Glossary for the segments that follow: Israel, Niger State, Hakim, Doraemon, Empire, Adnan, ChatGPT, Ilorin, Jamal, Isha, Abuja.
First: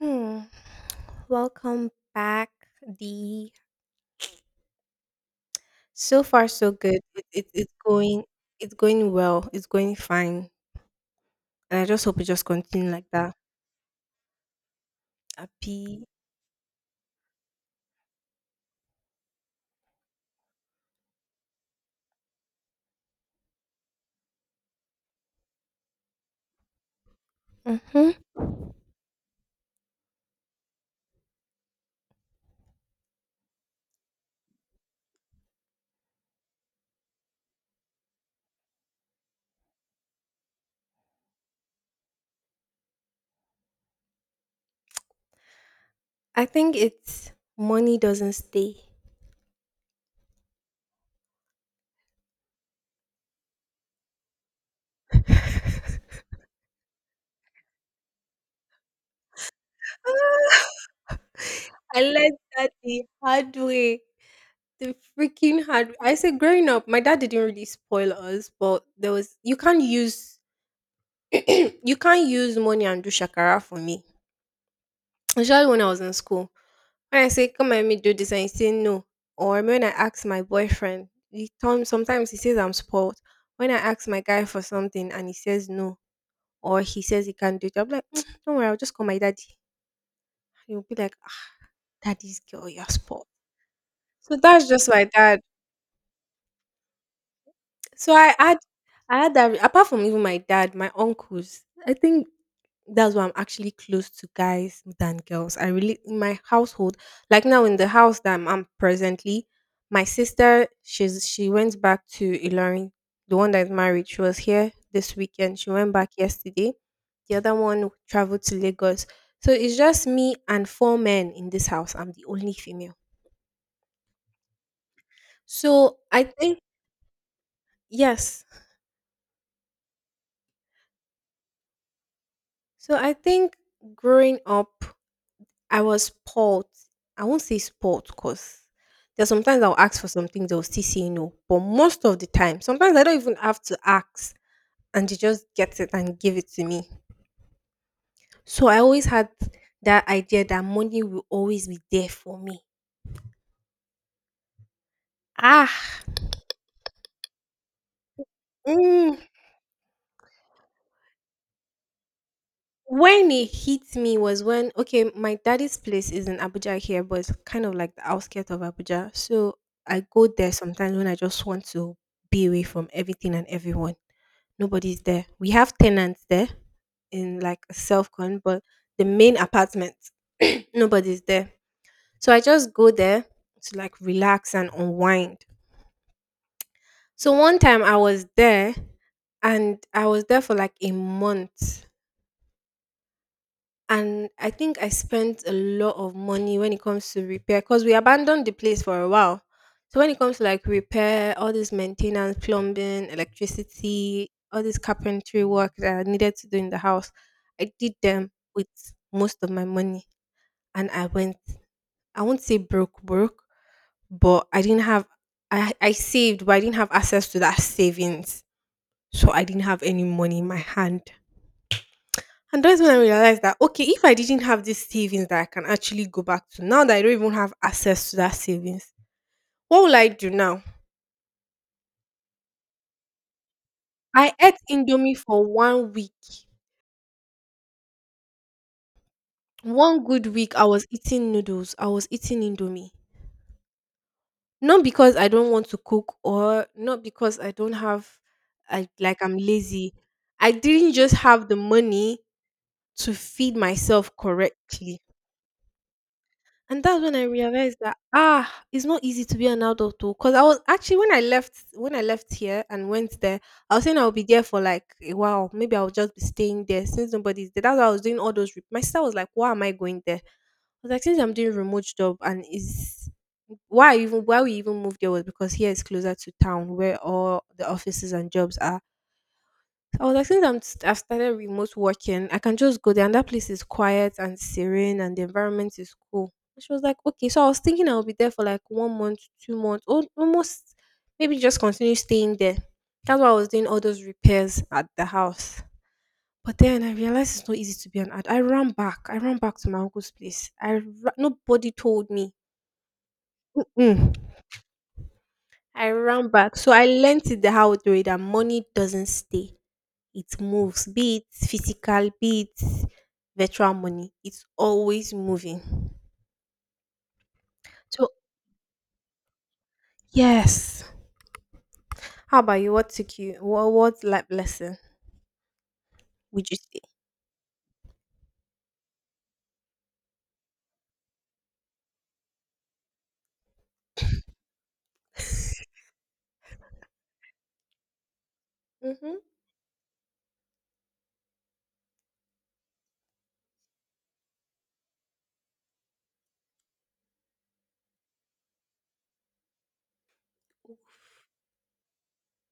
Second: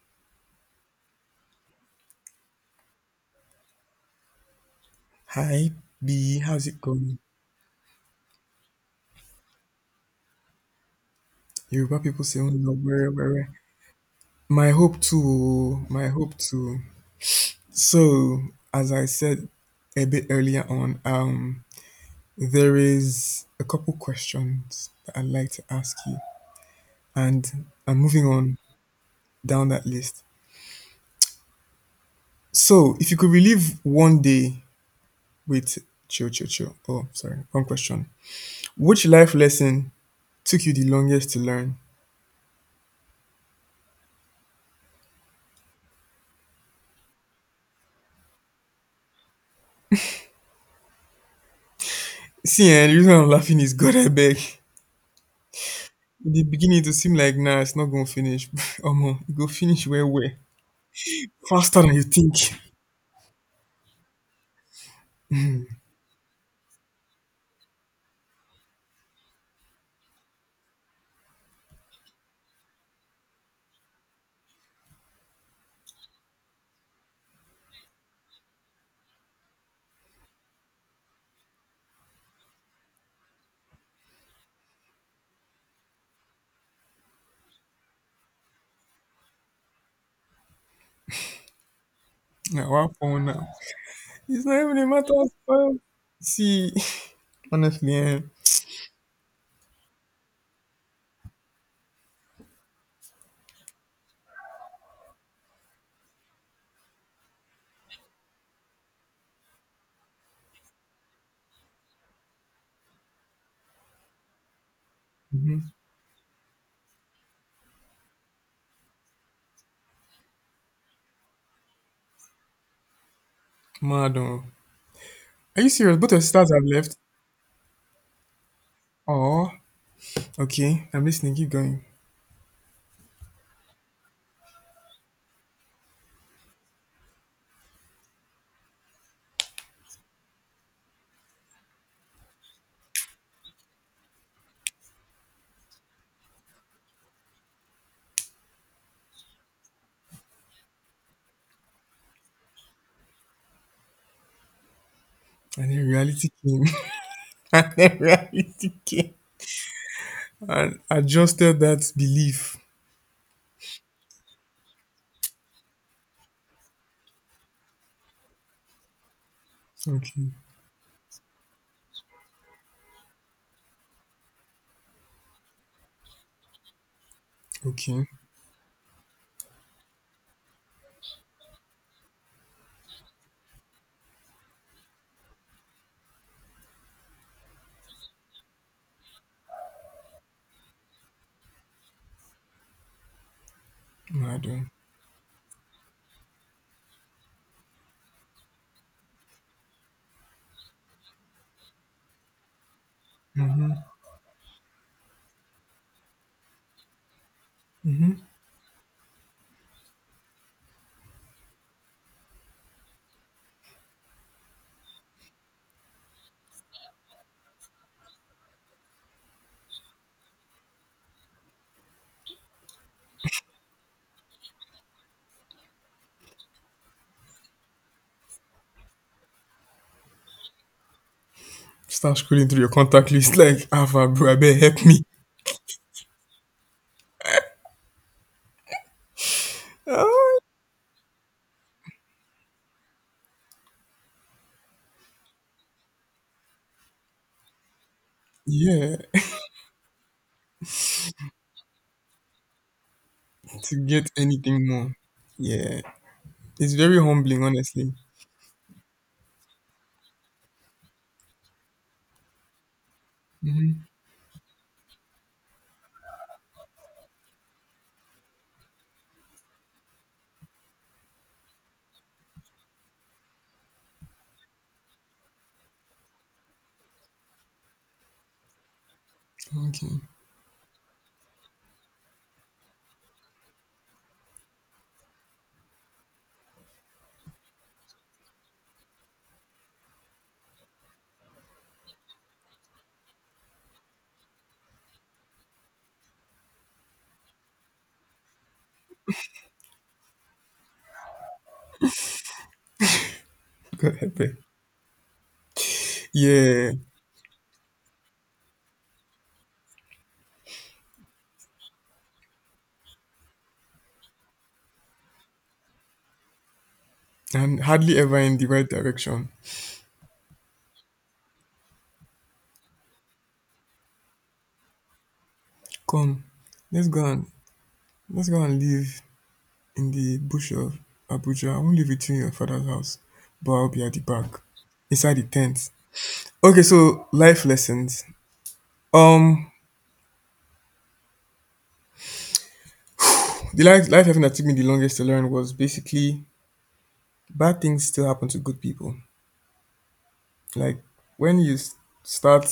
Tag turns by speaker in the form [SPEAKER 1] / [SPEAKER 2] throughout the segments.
[SPEAKER 1] Hmm. Welcome back, D.
[SPEAKER 2] Hi
[SPEAKER 1] So
[SPEAKER 2] B,
[SPEAKER 1] far,
[SPEAKER 2] how's
[SPEAKER 1] so
[SPEAKER 2] it
[SPEAKER 1] good.
[SPEAKER 2] going?
[SPEAKER 1] It's going well. It's going fine, and I
[SPEAKER 2] Yoruba
[SPEAKER 1] just hope it
[SPEAKER 2] people say
[SPEAKER 1] just
[SPEAKER 2] no
[SPEAKER 1] continue like
[SPEAKER 2] where
[SPEAKER 1] that.
[SPEAKER 2] where. My hope too,
[SPEAKER 1] Happy.
[SPEAKER 2] my hope too. So as I said a bit earlier on, there is a couple questions that I'd like to ask you, and I'm
[SPEAKER 1] Mm-hmm.
[SPEAKER 2] moving on down that list. So if you could relive one day with chill. Oh, sorry, one question. Which life lesson took you the longest to learn?
[SPEAKER 1] I think it's money doesn't stay.
[SPEAKER 2] See, and the reason I'm laughing is God, I beg. E dey beginning to seem like now it's not going to finish omo it go finish well well faster than
[SPEAKER 1] I
[SPEAKER 2] you think
[SPEAKER 1] learned that the hard way. The freaking hard way. I said growing up, my dad didn't really spoil us, but there was you can't use you can't use money and do shakara for me. Especially when I was in school. When I say, come and let me do this, and he say no. Or when I ask my boyfriend, sometimes he says I'm spoiled. When I ask my guy for something and he says no, or he says he can't do it, I'm like, "Mm, don't worry, I'll just call my daddy. He'll be like, ah, daddy's
[SPEAKER 2] na
[SPEAKER 1] girl, you're
[SPEAKER 2] one for
[SPEAKER 1] spoiled."
[SPEAKER 2] now?
[SPEAKER 1] So
[SPEAKER 2] It's not
[SPEAKER 1] that's
[SPEAKER 2] even
[SPEAKER 1] just
[SPEAKER 2] a
[SPEAKER 1] my
[SPEAKER 2] matter of
[SPEAKER 1] dad.
[SPEAKER 2] time see honestly
[SPEAKER 1] So
[SPEAKER 2] eh,
[SPEAKER 1] I had that apart from even my dad, my uncles. I think that's why I'm actually close to guys than girls. I really in my household, like now in the house that I'm presently, my sister, she went back to Ilorin, the one that's married. She was here this weekend. She
[SPEAKER 2] mhm,
[SPEAKER 1] went back yesterday. The other one traveled to Lagos. So it's just me and four men in this house. I'm the only female.
[SPEAKER 2] mad oh, are you
[SPEAKER 1] So
[SPEAKER 2] serious both your
[SPEAKER 1] I
[SPEAKER 2] sisters
[SPEAKER 1] think
[SPEAKER 2] have left?
[SPEAKER 1] yes.
[SPEAKER 2] Oh, okay, I'm listening, keep going.
[SPEAKER 1] So I think growing up I was spoilt. I won't say spoilt because there's sometimes I'll ask for some things they'll still say no. But most of the time, sometimes I don't even have to ask and they just get it and give it to me. So I always had that idea that money will always be there for me.
[SPEAKER 2] And
[SPEAKER 1] Ah,
[SPEAKER 2] then reality came. And then reality came
[SPEAKER 1] mm,
[SPEAKER 2] and adjusted that belief.
[SPEAKER 1] when it hit me was when okay, my daddy's place is in Abuja here, but it's kind of like the outskirts of Abuja. So I go
[SPEAKER 2] Okay,
[SPEAKER 1] there sometimes when I just want to be away from everything and everyone. Nobody's there. We have tenants there in like a
[SPEAKER 2] okay,
[SPEAKER 1] self con, but the main apartment, nobody's there. So I just go there to like relax and unwind. So one time I was there and I was there for like a month, and
[SPEAKER 2] mad
[SPEAKER 1] I
[SPEAKER 2] oh,
[SPEAKER 1] think I spent a lot of money when it comes to repair because we abandoned the place for a while. So when it comes to like repair, all this maintenance, plumbing,
[SPEAKER 2] mhm,
[SPEAKER 1] electricity, all this carpentry work that I needed to do in the house, I did
[SPEAKER 2] mhm,
[SPEAKER 1] them with most of my money, and I went. I won't say broke, but I didn't have. I saved, but I didn't have access to that savings, so I didn't have any money in my hand. And that's when I realized that okay, if I didn't have these savings that I can actually go back to, now that I don't even have access to that savings, what will I do now?
[SPEAKER 2] start scrolling through your contact list like Ava, bro
[SPEAKER 1] I
[SPEAKER 2] I
[SPEAKER 1] ate
[SPEAKER 2] better help me.
[SPEAKER 1] Indomie for one week. One good week, I was eating noodles. I was eating Indomie. Not because I don't want to cook or not because I don't have, I,
[SPEAKER 2] Yeah,
[SPEAKER 1] like I'm lazy. I didn't just have the money to feed
[SPEAKER 2] to get
[SPEAKER 1] myself
[SPEAKER 2] anything more.
[SPEAKER 1] correctly.
[SPEAKER 2] Yeah, it's
[SPEAKER 1] And
[SPEAKER 2] very
[SPEAKER 1] that's when I
[SPEAKER 2] humbling,
[SPEAKER 1] realized
[SPEAKER 2] honestly.
[SPEAKER 1] that ah, it's not easy to be an adult though. Cause I was actually when I left here and went there, I was
[SPEAKER 2] Hmm.
[SPEAKER 1] saying I would be there for like a while. Maybe I'll just be staying there since nobody's there. That's why I was doing all those. My sister was like, "Why am I going there?" I was like, "Since I'm doing remote job and is why we even moved there was because here is closer to town where all the offices and jobs are."
[SPEAKER 2] Okay,
[SPEAKER 1] I was like, since I've started remote working, I can just go there, and that place is quiet and serene, and the environment is cool. And she was like, okay. So I was thinking I'll be there for like one month, 2 months, or almost maybe just continue staying there. That's why I was doing all those repairs at the house. But then I realized it's not easy to be an ad. I ran back. I ran back to my uncle's place. Nobody told me.
[SPEAKER 2] God
[SPEAKER 1] Mm.
[SPEAKER 2] help her.
[SPEAKER 1] I ran back. So
[SPEAKER 2] Yeah,
[SPEAKER 1] I learned it the hard way that money doesn't stay. It moves, be physical, be virtual money. It's always moving.
[SPEAKER 2] and hardly
[SPEAKER 1] So
[SPEAKER 2] ever in the right direction.
[SPEAKER 1] yes. How about you? What took you? What life lesson
[SPEAKER 2] Come,
[SPEAKER 1] would you say?
[SPEAKER 2] let's go and let's go and live in the bush of Abuja. I won't live with you in your father's house, but I'll be at the back, inside the tent. Okay, so life lessons.
[SPEAKER 1] Mm-hmm.
[SPEAKER 2] Um, the life lesson that took me the longest to learn was basically bad things still happen to good people. Like when start,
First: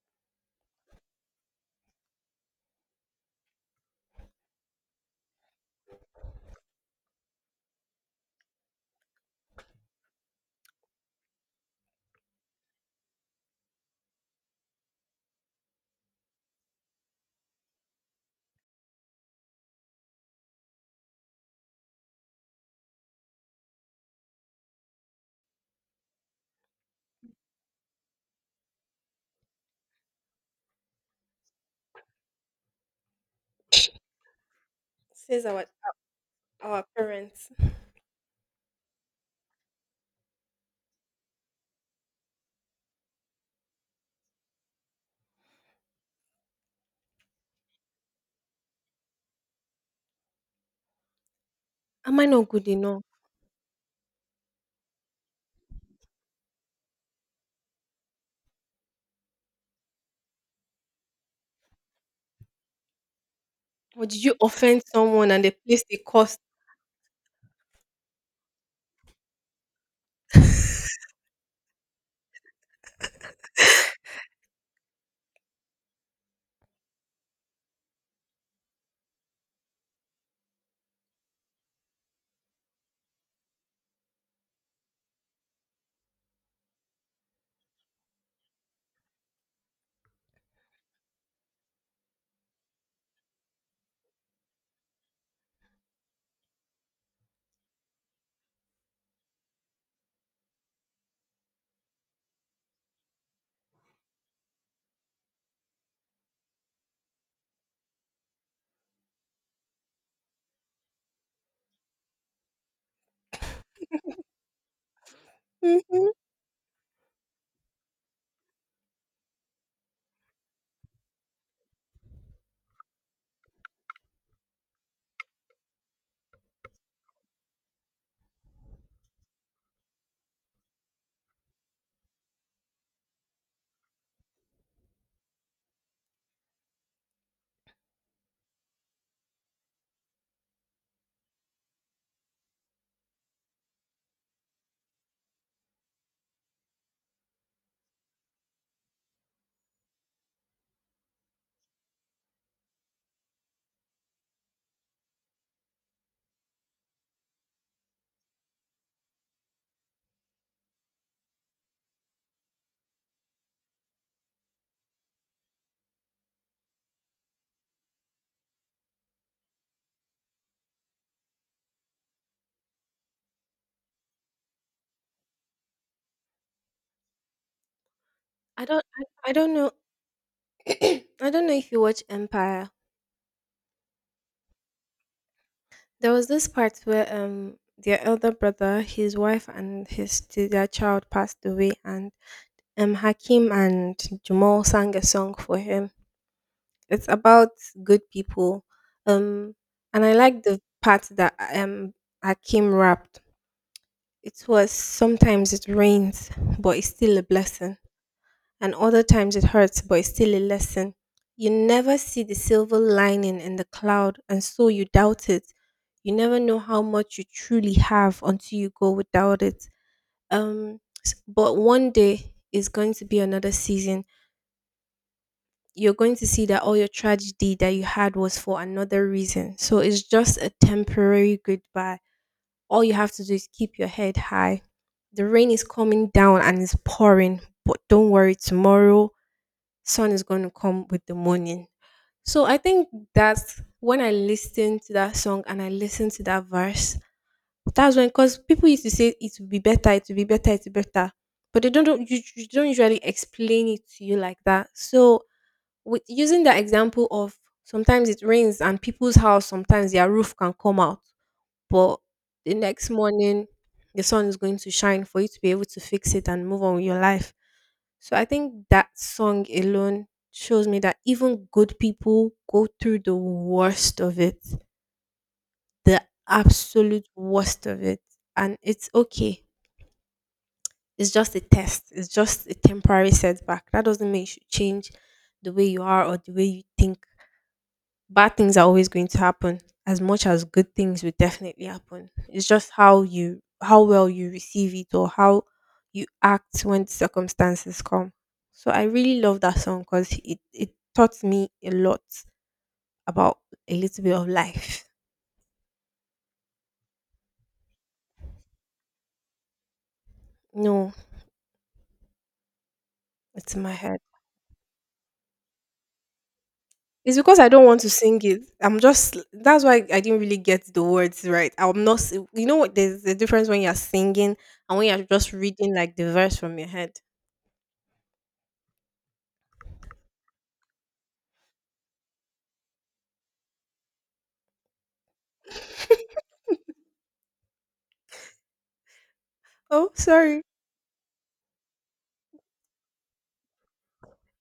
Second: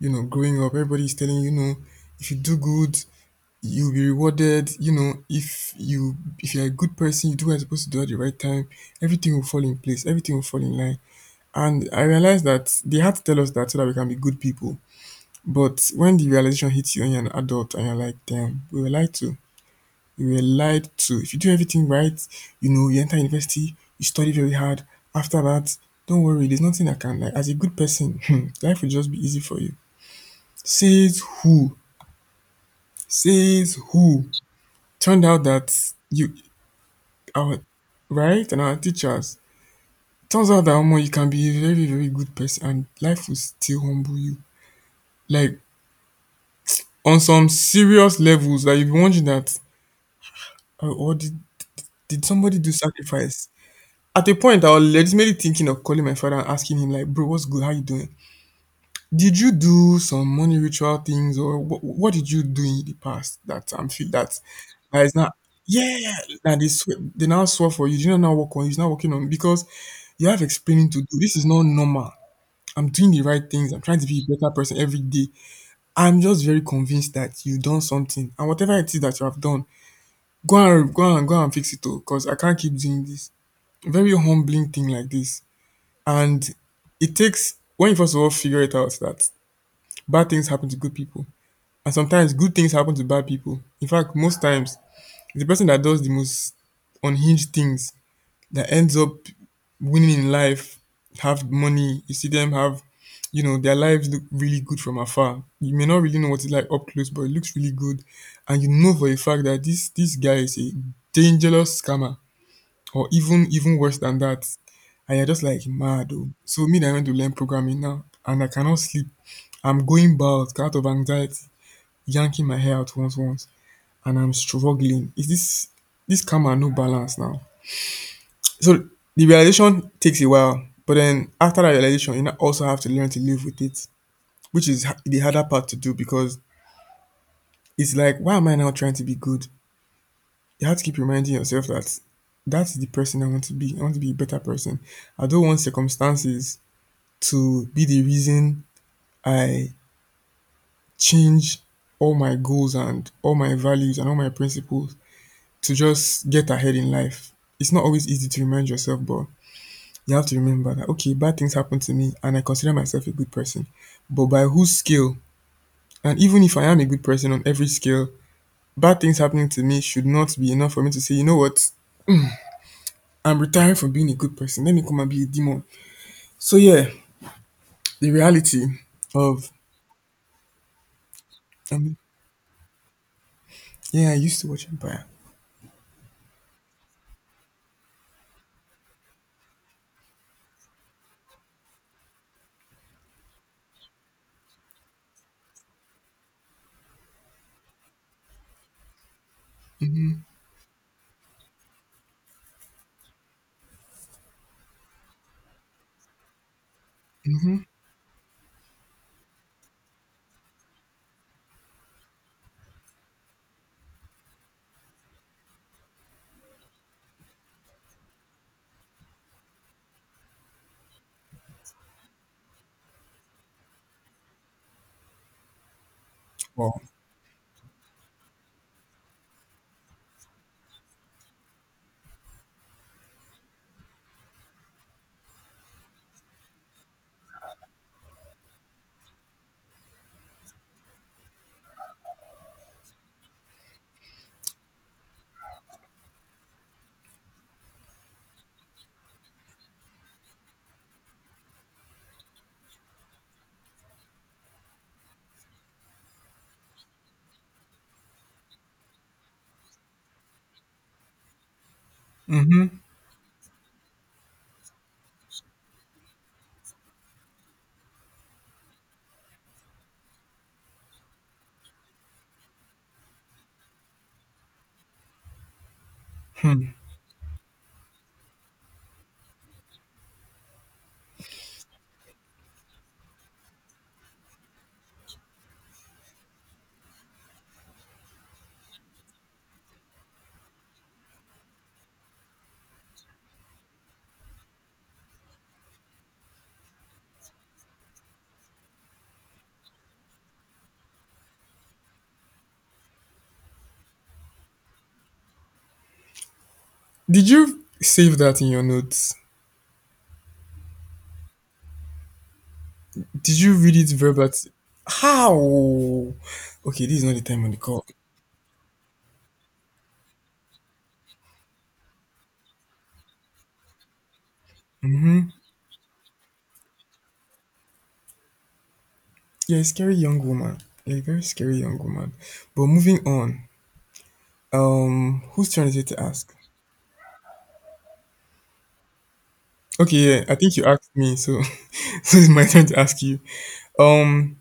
[SPEAKER 2] you know, growing up, everybody's telling you, you know, if you do good, you'll be rewarded. You know, if you if you're a good person, you do what you're supposed to do at the right time. Everything will fall in place. Everything will fall in line. And I realized that they had to tell us that so that we can be good people. But when the realization hits you and you're an adult and you're like, damn, we were lied to, you were lied to. If you do everything right, you know, you enter university, you study very hard. After that, don't worry, there's nothing I can like. As a good person, hmm, life will just be easy for you. Says who? Says who? Turned
[SPEAKER 1] Says
[SPEAKER 2] out that you
[SPEAKER 1] our parents.
[SPEAKER 2] our right and our teachers. Turns out that omo, you can be a very, very good person and life will still humble you. Like on some serious levels that you'll be wondering that oh, or
[SPEAKER 1] Am I
[SPEAKER 2] did
[SPEAKER 1] not
[SPEAKER 2] somebody
[SPEAKER 1] good
[SPEAKER 2] do
[SPEAKER 1] enough?
[SPEAKER 2] sacrifice? At a point, I was legitimately thinking of calling my father and asking him, like, bro, what's good? How you doing? Did you do some money ritual things, or what did you do in the past that I'm
[SPEAKER 1] Or
[SPEAKER 2] feel
[SPEAKER 1] did you
[SPEAKER 2] that
[SPEAKER 1] offend
[SPEAKER 2] that is
[SPEAKER 1] someone
[SPEAKER 2] not?
[SPEAKER 1] and they placed a
[SPEAKER 2] Yeah,
[SPEAKER 1] cost?
[SPEAKER 2] that they swear, they now swear for you. You don't now work on. He's not working on because you have explaining to do. This is not normal. I'm doing the right things. I'm trying to be a better person every day. I'm just very convinced that you've done something, and whatever it is that you have done, go and fix it all. Cause I can't keep doing this. Very humbling thing like this. And it takes when you first of all figure it out that bad things happen to good people, and sometimes good things happen to bad people. In fact, most times it's the person that does the most unhinged things that ends up winning in life, have money. You see them have, you know, their lives look really good from afar. You may not really know what it's like up close, but it looks really good, and you know for a fact that this guy is a dangerous scammer or even worse than that. And you're just like
[SPEAKER 1] Mm-hmm.
[SPEAKER 2] mad. Oh. So me, that I went to learn programming now, and I cannot sleep. I'm going bald out of anxiety, yanking my hair out once, and I'm struggling. Is this calm and no balance now? So the realization takes a while, but then after that realization, you now also have to learn to live with it, which is the harder part to do because it's like, why am I now trying to be good? You have to keep reminding yourself that that's the person I want to be. I want to be a better person. I don't want circumstances to be the reason I change all my goals and all my values and all my principles to just get ahead in life. It's not always easy to remind yourself, but you have to remember that okay, bad things happen to me and I consider myself a good person. But by whose scale? And even if I am a good person on every scale, bad things happening to me should not be enough for me to say, you know what, I'm retiring from being a good person. Let me come and be a demon. So yeah, the
[SPEAKER 1] I
[SPEAKER 2] reality
[SPEAKER 1] don't. I
[SPEAKER 2] of
[SPEAKER 1] don't know. I don't know if you
[SPEAKER 2] um
[SPEAKER 1] watch Empire.
[SPEAKER 2] yeah, I used to watch Empire.
[SPEAKER 1] There was this part where their elder brother, his wife, and his their child passed away, and Hakim and Jamal sang a song for him. It's about good people. Um, and I
[SPEAKER 2] Hmm.
[SPEAKER 1] like the part that Hakim rapped. It was sometimes it rains, but it's still a
[SPEAKER 2] Hmm.
[SPEAKER 1] blessing, and other times it hurts, but it's still a lesson. You never see the silver lining in the cloud, and so you doubt it. You never know how much you truly have until you go without it. But one day is going to be another season you're going to see that all
[SPEAKER 2] Wow.
[SPEAKER 1] your tragedy that you had was for another reason. So it's just a temporary goodbye. All you have to do is keep your head high. The rain is coming down and it's pouring, but don't worry, tomorrow sun is going to come with the morning. So I think that's when I listened to that song and I listened to that verse. That's when, because people used to say it will be better, it will be better, it will be better, but they don't you don't usually explain it to you like that. So with using that example of sometimes it rains and people's house sometimes their roof can come out, but the
[SPEAKER 2] Mhm.
[SPEAKER 1] next morning the sun is going to shine for you to be able to fix it and move on with your life. So I think that song alone shows me that even good people go through the worst of it, the absolute worst of it, and it's okay. It's just a test. It's just a temporary setback that doesn't mean you should change the way you are or the way you think. Bad things are always going to happen as much as good things will definitely happen. It's just how you how well you receive it or how you act when the circumstances come. So I really love that song because it taught me a lot about a little bit of life.
[SPEAKER 2] Did you save that in your notes?
[SPEAKER 1] No,
[SPEAKER 2] Did
[SPEAKER 1] it's
[SPEAKER 2] you
[SPEAKER 1] in my
[SPEAKER 2] read it
[SPEAKER 1] head.
[SPEAKER 2] verbatim? How? Okay, this is not
[SPEAKER 1] It's
[SPEAKER 2] the
[SPEAKER 1] because
[SPEAKER 2] time
[SPEAKER 1] I
[SPEAKER 2] on the
[SPEAKER 1] don't want
[SPEAKER 2] call.
[SPEAKER 1] to sing it. I'm just that's why I didn't really get the words right. I'm not s- you know what there's a difference when you're singing and when you're just reading like the verse from your head.
[SPEAKER 2] You're a scary young woman. You're a very scary young woman. But moving on. Whose turn is it to ask?
[SPEAKER 1] Oh,
[SPEAKER 2] Okay, yeah, I
[SPEAKER 1] sorry.
[SPEAKER 2] think you asked me, so so it's my turn to ask you. Um,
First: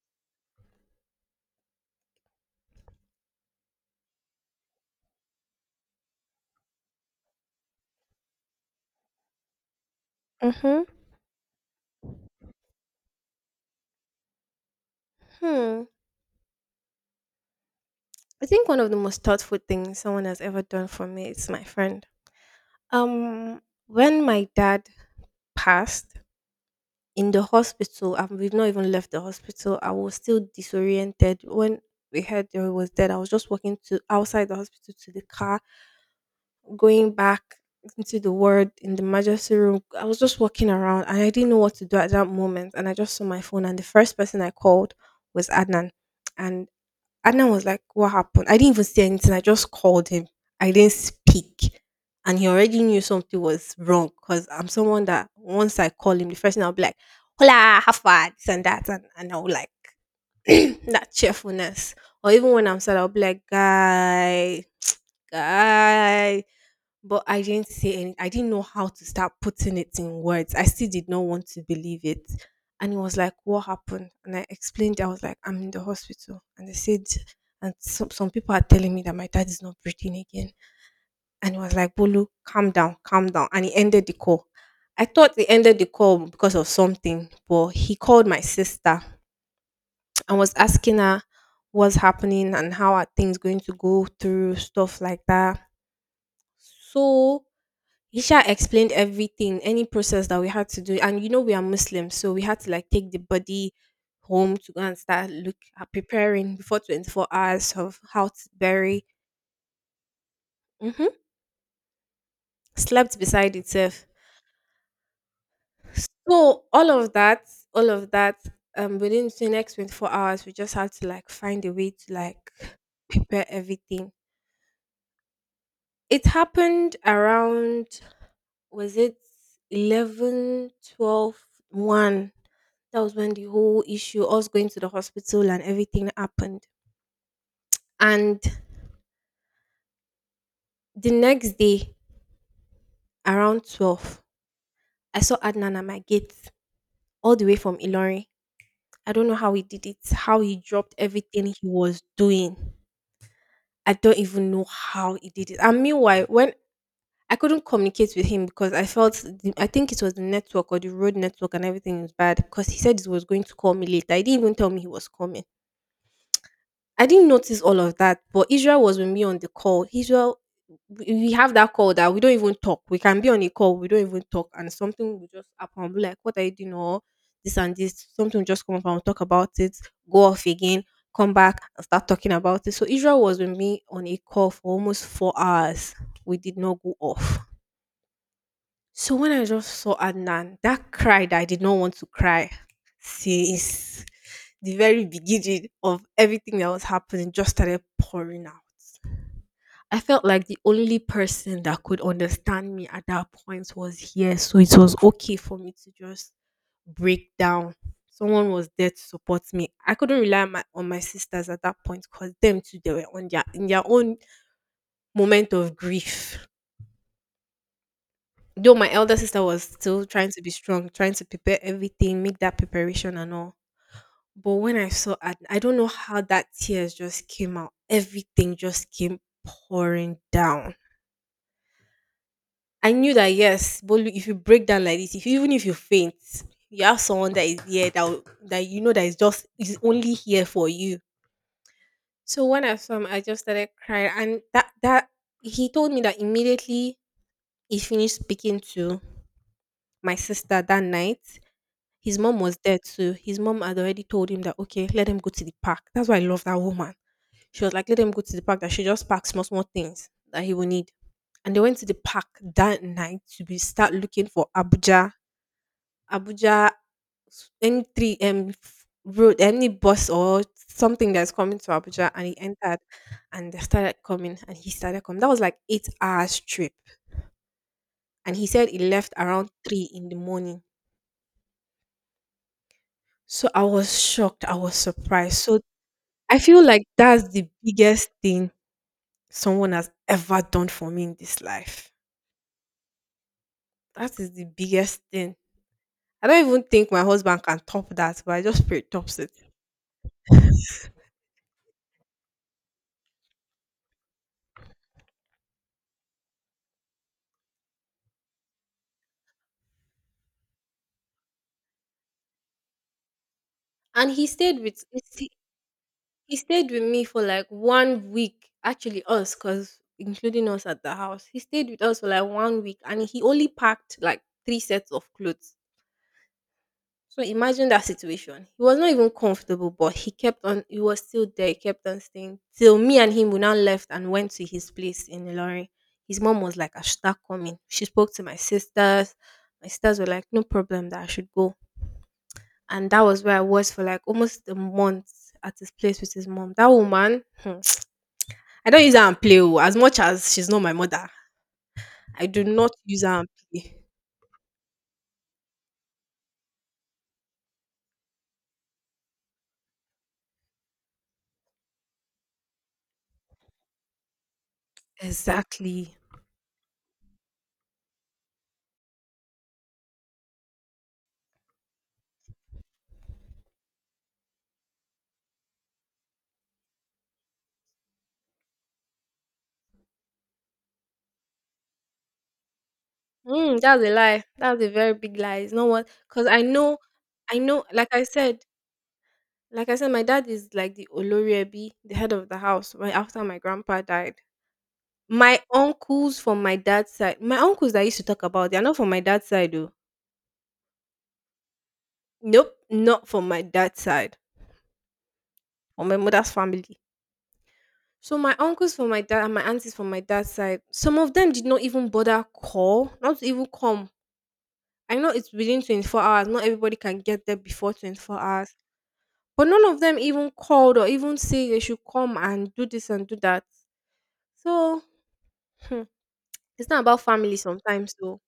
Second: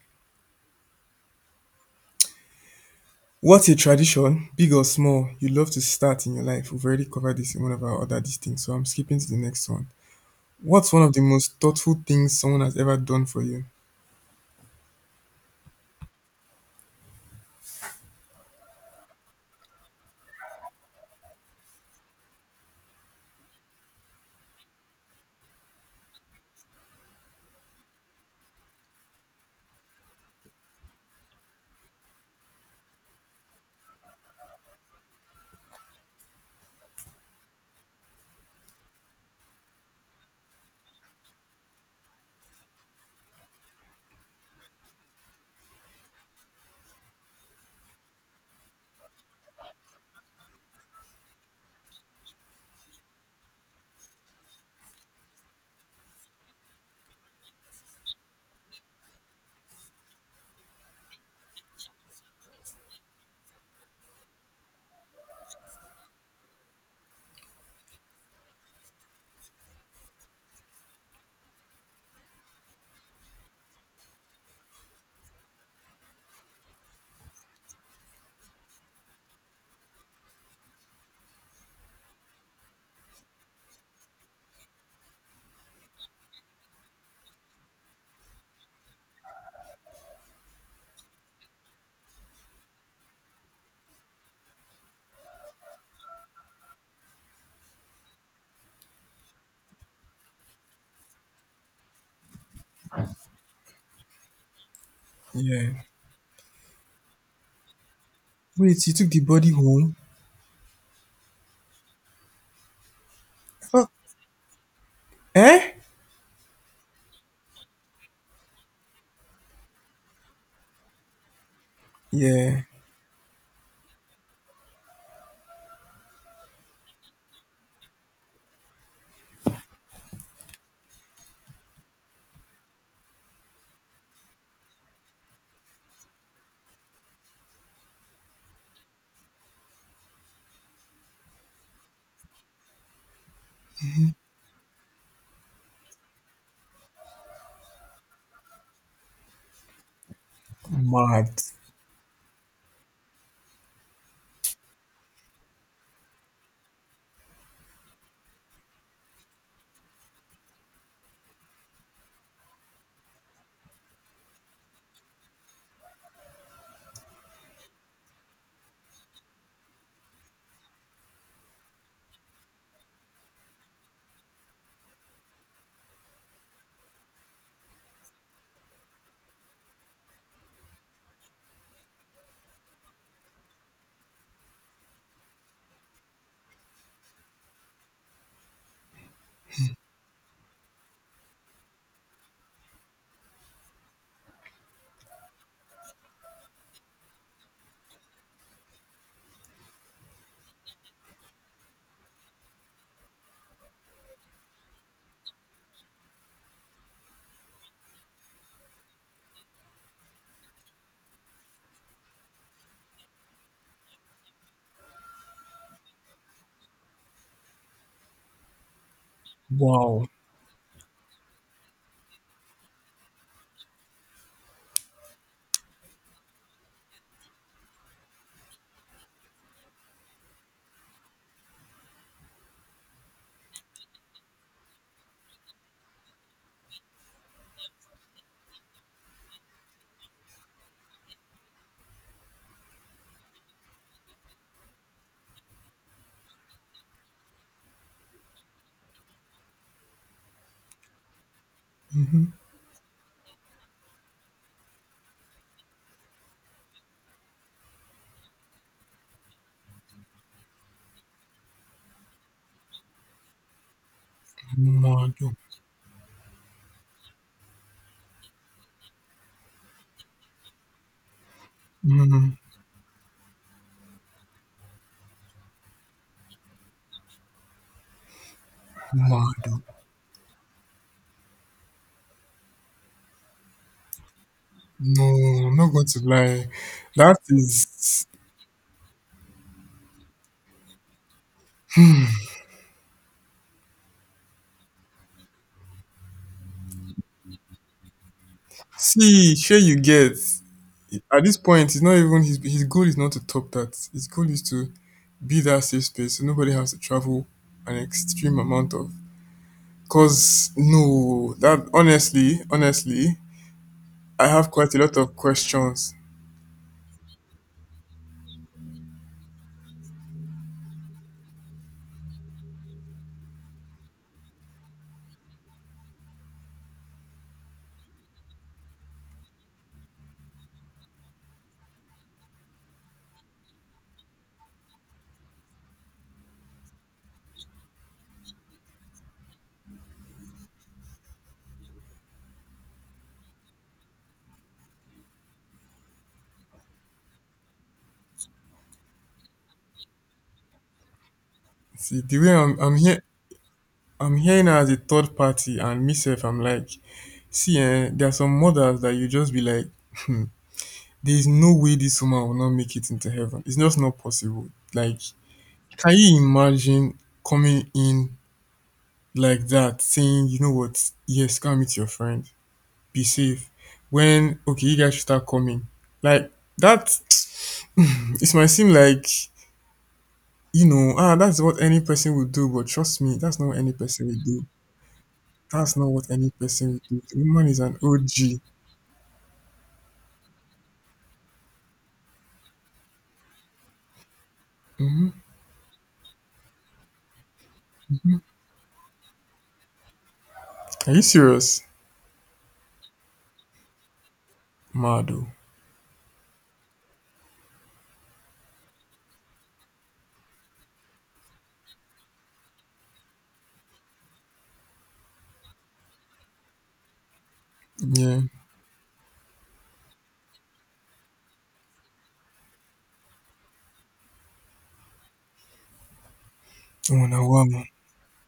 [SPEAKER 2] what's a tradition, big or small, you love to start in your life? We've already covered this in one of our other things, so I'm skipping to the next one.
[SPEAKER 1] Mm-hmm.
[SPEAKER 2] What's one of the most thoughtful things someone has ever done for you?
[SPEAKER 1] Hmm. I think one of the most thoughtful things someone has ever done for me is my friend. Um, when my dad passed, in the hospital and we've not even left the hospital, I was still disoriented. When we heard that he was dead, I was just walking to outside the hospital to the car, going back into the ward in the emergency room. I was just walking around and I didn't know what to do at that moment, and I just saw my phone and the first person I called was Adnan. And Adnan was like, "What happened?" I didn't even say anything. I just called him. I didn't speak. And he already knew something was wrong because I'm someone that once I call him, the first thing I'll be like, "Hola, how far?" This and that. And I'll like that cheerfulness. Or even when I'm sad, I'll be like, "Guy, guy," but I didn't say any I didn't know how to start putting it in words. I still did not want to believe it. And he was like, "What happened?" And I explained, I was like, "I'm in the hospital. And they said," and some people are telling me that my dad is not breathing again. And he was like, "Bolu, calm down, calm down." And he ended the call. I thought he ended the call because of something, but he called my sister and was asking her what's happening and how are things going to go through, stuff like that. So Isha explained everything, any process that we had to do. And you know, we are Muslims, so we had to like take the body home to go and start look
[SPEAKER 2] Yeah.
[SPEAKER 1] at preparing before 24 hours of how to
[SPEAKER 2] Wait, you
[SPEAKER 1] bury.
[SPEAKER 2] took the body home?
[SPEAKER 1] Hmm. Slept beside
[SPEAKER 2] Fuck.
[SPEAKER 1] itself.
[SPEAKER 2] Eh?
[SPEAKER 1] So all of that, all of that, within the next 24 hours, we just had to like find a way to like
[SPEAKER 2] Yeah.
[SPEAKER 1] prepare everything. It happened around, was it eleven, twelve, one? That was when the whole issue us going to the hospital and everything happened, and the next day around 12 I saw Adnan at my gate, all the way from Ilori. I don't know how he did it, how he dropped
[SPEAKER 2] Mad.
[SPEAKER 1] everything he was doing. I don't even know how he did it. And meanwhile, when I couldn't communicate with him because I felt I think it was the network or the road network and everything was bad, because he said he was going to call me later. He didn't even tell me he was coming. I didn't notice all of that, but Israel was with me on the call. Israel, we have that call that we don't even talk. We can be on a call, we don't even talk, and something will just happen. I'll be like, "What are you doing?" or this and this. Something will just come up and we'll talk about it, go off again, come back and start talking about it. So Israel was with me on a call for almost 4 hours. We did not go off. So when I just saw Adnan, that cry that I did not want to cry since the very beginning of everything that was happening just started pouring out. I felt like the only person that could understand me at that point was here. So it was okay for me to just break down. Someone was there to support me. I couldn't rely on on my sisters at that point because them too, they were on their in their own moment of grief. Though my elder sister was still
[SPEAKER 2] Wow.
[SPEAKER 1] trying to be strong, trying to prepare everything, make that preparation and all. But when I saw Adnan, I don't know how that tears just came out. Everything just came pouring down. I knew that yes, but if you break down like this, if even if you faint, you have someone that is here that that you know that is just is only here for you. So when I saw him, I just started crying, and that that he told me that immediately he finished speaking to my sister that night. His mom was there too. His mom had already told him that okay, let them go to the park. That's why I love that woman. She was like, let them go to the park. That she just packed small small things that he will need. And they went to the park that night to be start looking for Abuja,
[SPEAKER 2] Mad oh.
[SPEAKER 1] Abuja, any three road, any bus or something that's coming to Abuja. And he
[SPEAKER 2] Mm,
[SPEAKER 1] entered, and they started coming, and he started coming. That was like 8 hours trip, and he said he left
[SPEAKER 2] mad
[SPEAKER 1] around
[SPEAKER 2] oh.
[SPEAKER 1] 3 in the morning. So I was shocked. I was
[SPEAKER 2] No,
[SPEAKER 1] surprised.
[SPEAKER 2] I'm
[SPEAKER 1] So
[SPEAKER 2] not going to
[SPEAKER 1] I
[SPEAKER 2] lie.
[SPEAKER 1] feel like
[SPEAKER 2] That
[SPEAKER 1] that's the
[SPEAKER 2] is.
[SPEAKER 1] biggest thing someone has ever done for me in this life. That is the biggest thing. I don't even think my husband can top that, but I just pray it tops it.
[SPEAKER 2] See, sure you get. At this point, it's not even his goal is not to top that. His goal is to be that safe space so nobody has to travel an extreme amount of. Cause no, that honestly, honestly,
[SPEAKER 1] And he
[SPEAKER 2] I have
[SPEAKER 1] stayed
[SPEAKER 2] quite a
[SPEAKER 1] with
[SPEAKER 2] lot of questions.
[SPEAKER 1] me for like one week, actually us because including us at the house he stayed with us for like one week, and he only packed like three sets of clothes. So imagine that situation. He was not even comfortable, but he kept on. He was still there. He kept on staying till me and him. We now left and went to his place in Ilorin. His mom was like, "I should start coming." She spoke to my sisters. My sisters were like, "No problem, that I should go." And that was where I was for like almost a month at his place with his mom. That woman, I don't use her and play. Oh, as much as she's not my mother,
[SPEAKER 2] See, the
[SPEAKER 1] I
[SPEAKER 2] way
[SPEAKER 1] do
[SPEAKER 2] I'm,
[SPEAKER 1] not
[SPEAKER 2] I'm
[SPEAKER 1] use
[SPEAKER 2] here,
[SPEAKER 1] her and play.
[SPEAKER 2] I'm hearing her as a third party and myself, I'm like, see, eh, there are some mothers that you just be like, there's no way this woman will not make it into heaven. It's just not possible. Like, can
[SPEAKER 1] Exactly.
[SPEAKER 2] you imagine coming in like that, saying, you know what, yes, come meet your friend, be safe. When, okay, you guys should start coming. Like, that, it might seem like, you know, ah, that's what any person would do, but trust me, that's not what
[SPEAKER 1] Mm,
[SPEAKER 2] any
[SPEAKER 1] that's a
[SPEAKER 2] person
[SPEAKER 1] lie.
[SPEAKER 2] would do.
[SPEAKER 1] That's a very big lie. It's not
[SPEAKER 2] That's
[SPEAKER 1] what
[SPEAKER 2] not what
[SPEAKER 1] because
[SPEAKER 2] any
[SPEAKER 1] I
[SPEAKER 2] person
[SPEAKER 1] know,
[SPEAKER 2] would do. The
[SPEAKER 1] I
[SPEAKER 2] woman is
[SPEAKER 1] know.
[SPEAKER 2] an
[SPEAKER 1] Like I said,
[SPEAKER 2] OG.
[SPEAKER 1] my dad is like the Oloriebi, the head of the house. Right after my grandpa died, my uncles from my dad's side, my uncles that I used to talk about, they are not from my dad's side, though.
[SPEAKER 2] Are you serious?
[SPEAKER 1] Nope, not from my dad's side
[SPEAKER 2] Mado?
[SPEAKER 1] or my mother's family. So my uncles from my dad and my aunties from my dad's side, some of them did not even bother call, not even come. I know it's within 24 hours. Not everybody can get there before 24
[SPEAKER 2] Yeah.
[SPEAKER 1] hours. But none of them even called or even say they should come and do this and do that. So hmm, it's not about
[SPEAKER 2] Oh, now,
[SPEAKER 1] family
[SPEAKER 2] wow man.
[SPEAKER 1] sometimes though.